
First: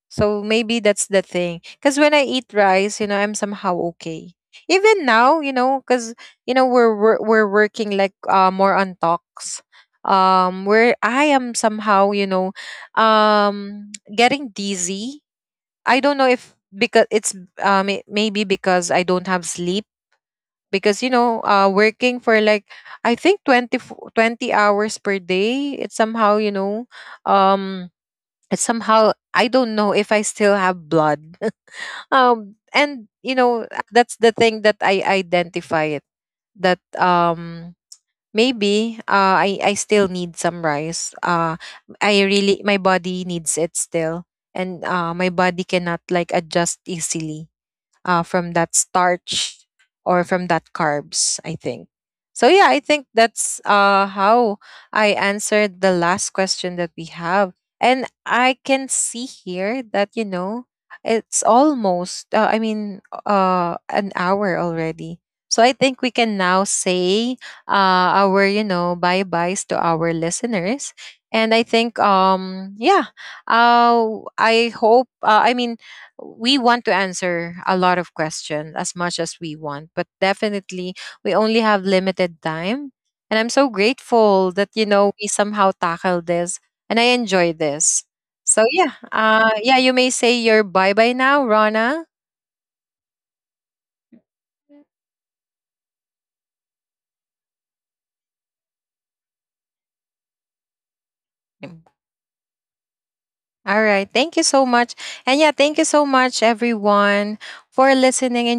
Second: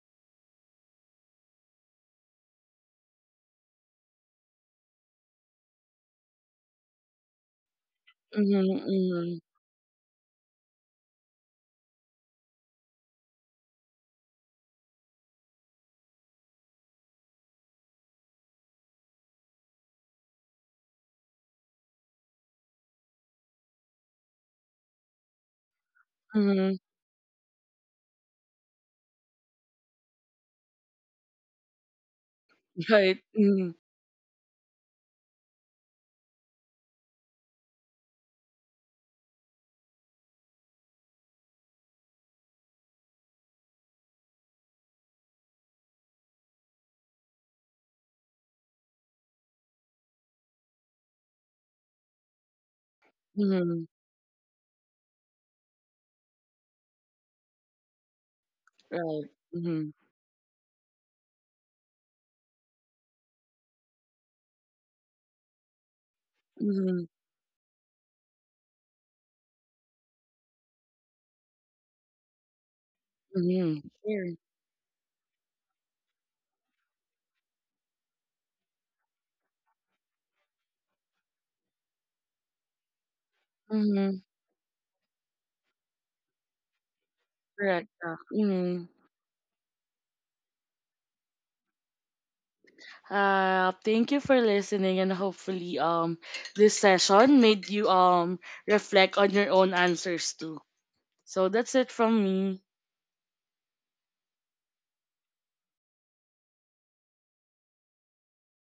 S1: so maybe that's the thing. Because when I eat rice, you know, I'm somehow okay. Even now, you know, because you know, we're working like,
S2: mhm,
S1: more on
S2: mhm,
S1: talks, where I am somehow, you know, getting dizzy. I don't know if because it's, maybe because I don't have sleep, because you know, working for like, I think 20, 20 hours per day. It's somehow, you know,
S2: mhm.
S1: um it's somehow, I don't know if I still have blood, and
S2: Right,
S1: you know,
S2: mhm,
S1: that's the thing that I identify it, that, maybe, I still need some rice, I really, my body needs it still, and, my body cannot like adjust easily from that starch or from that carbs, I think. So yeah, I think that's
S2: mhm,
S1: how I answered the last question that we have. And I can
S2: right,
S1: see here
S2: mhm,
S1: that, you know, it's almost, I mean, an hour already. So I think we can now
S2: mhm,
S1: say our, you know, bye-byes to our listeners. And I think, yeah,
S2: mhm.
S1: uh,
S2: Yeah,
S1: I hope, I mean, we want to answer a lot of questions as much as we want, but definitely we only have limited time. And I'm so
S2: mhm.
S1: grateful that you know we somehow tackled this, and I enjoy
S2: Correct.
S1: this. So yeah,
S2: Mhm.
S1: yeah, you may say your bye bye now, Rana.
S2: Thank you for listening, and hopefully, this session made you reflect on your own answers too. So that's
S1: Mm.
S2: it from me.
S1: All right, thank you so much, and yeah, thank you so much, everyone, for listening.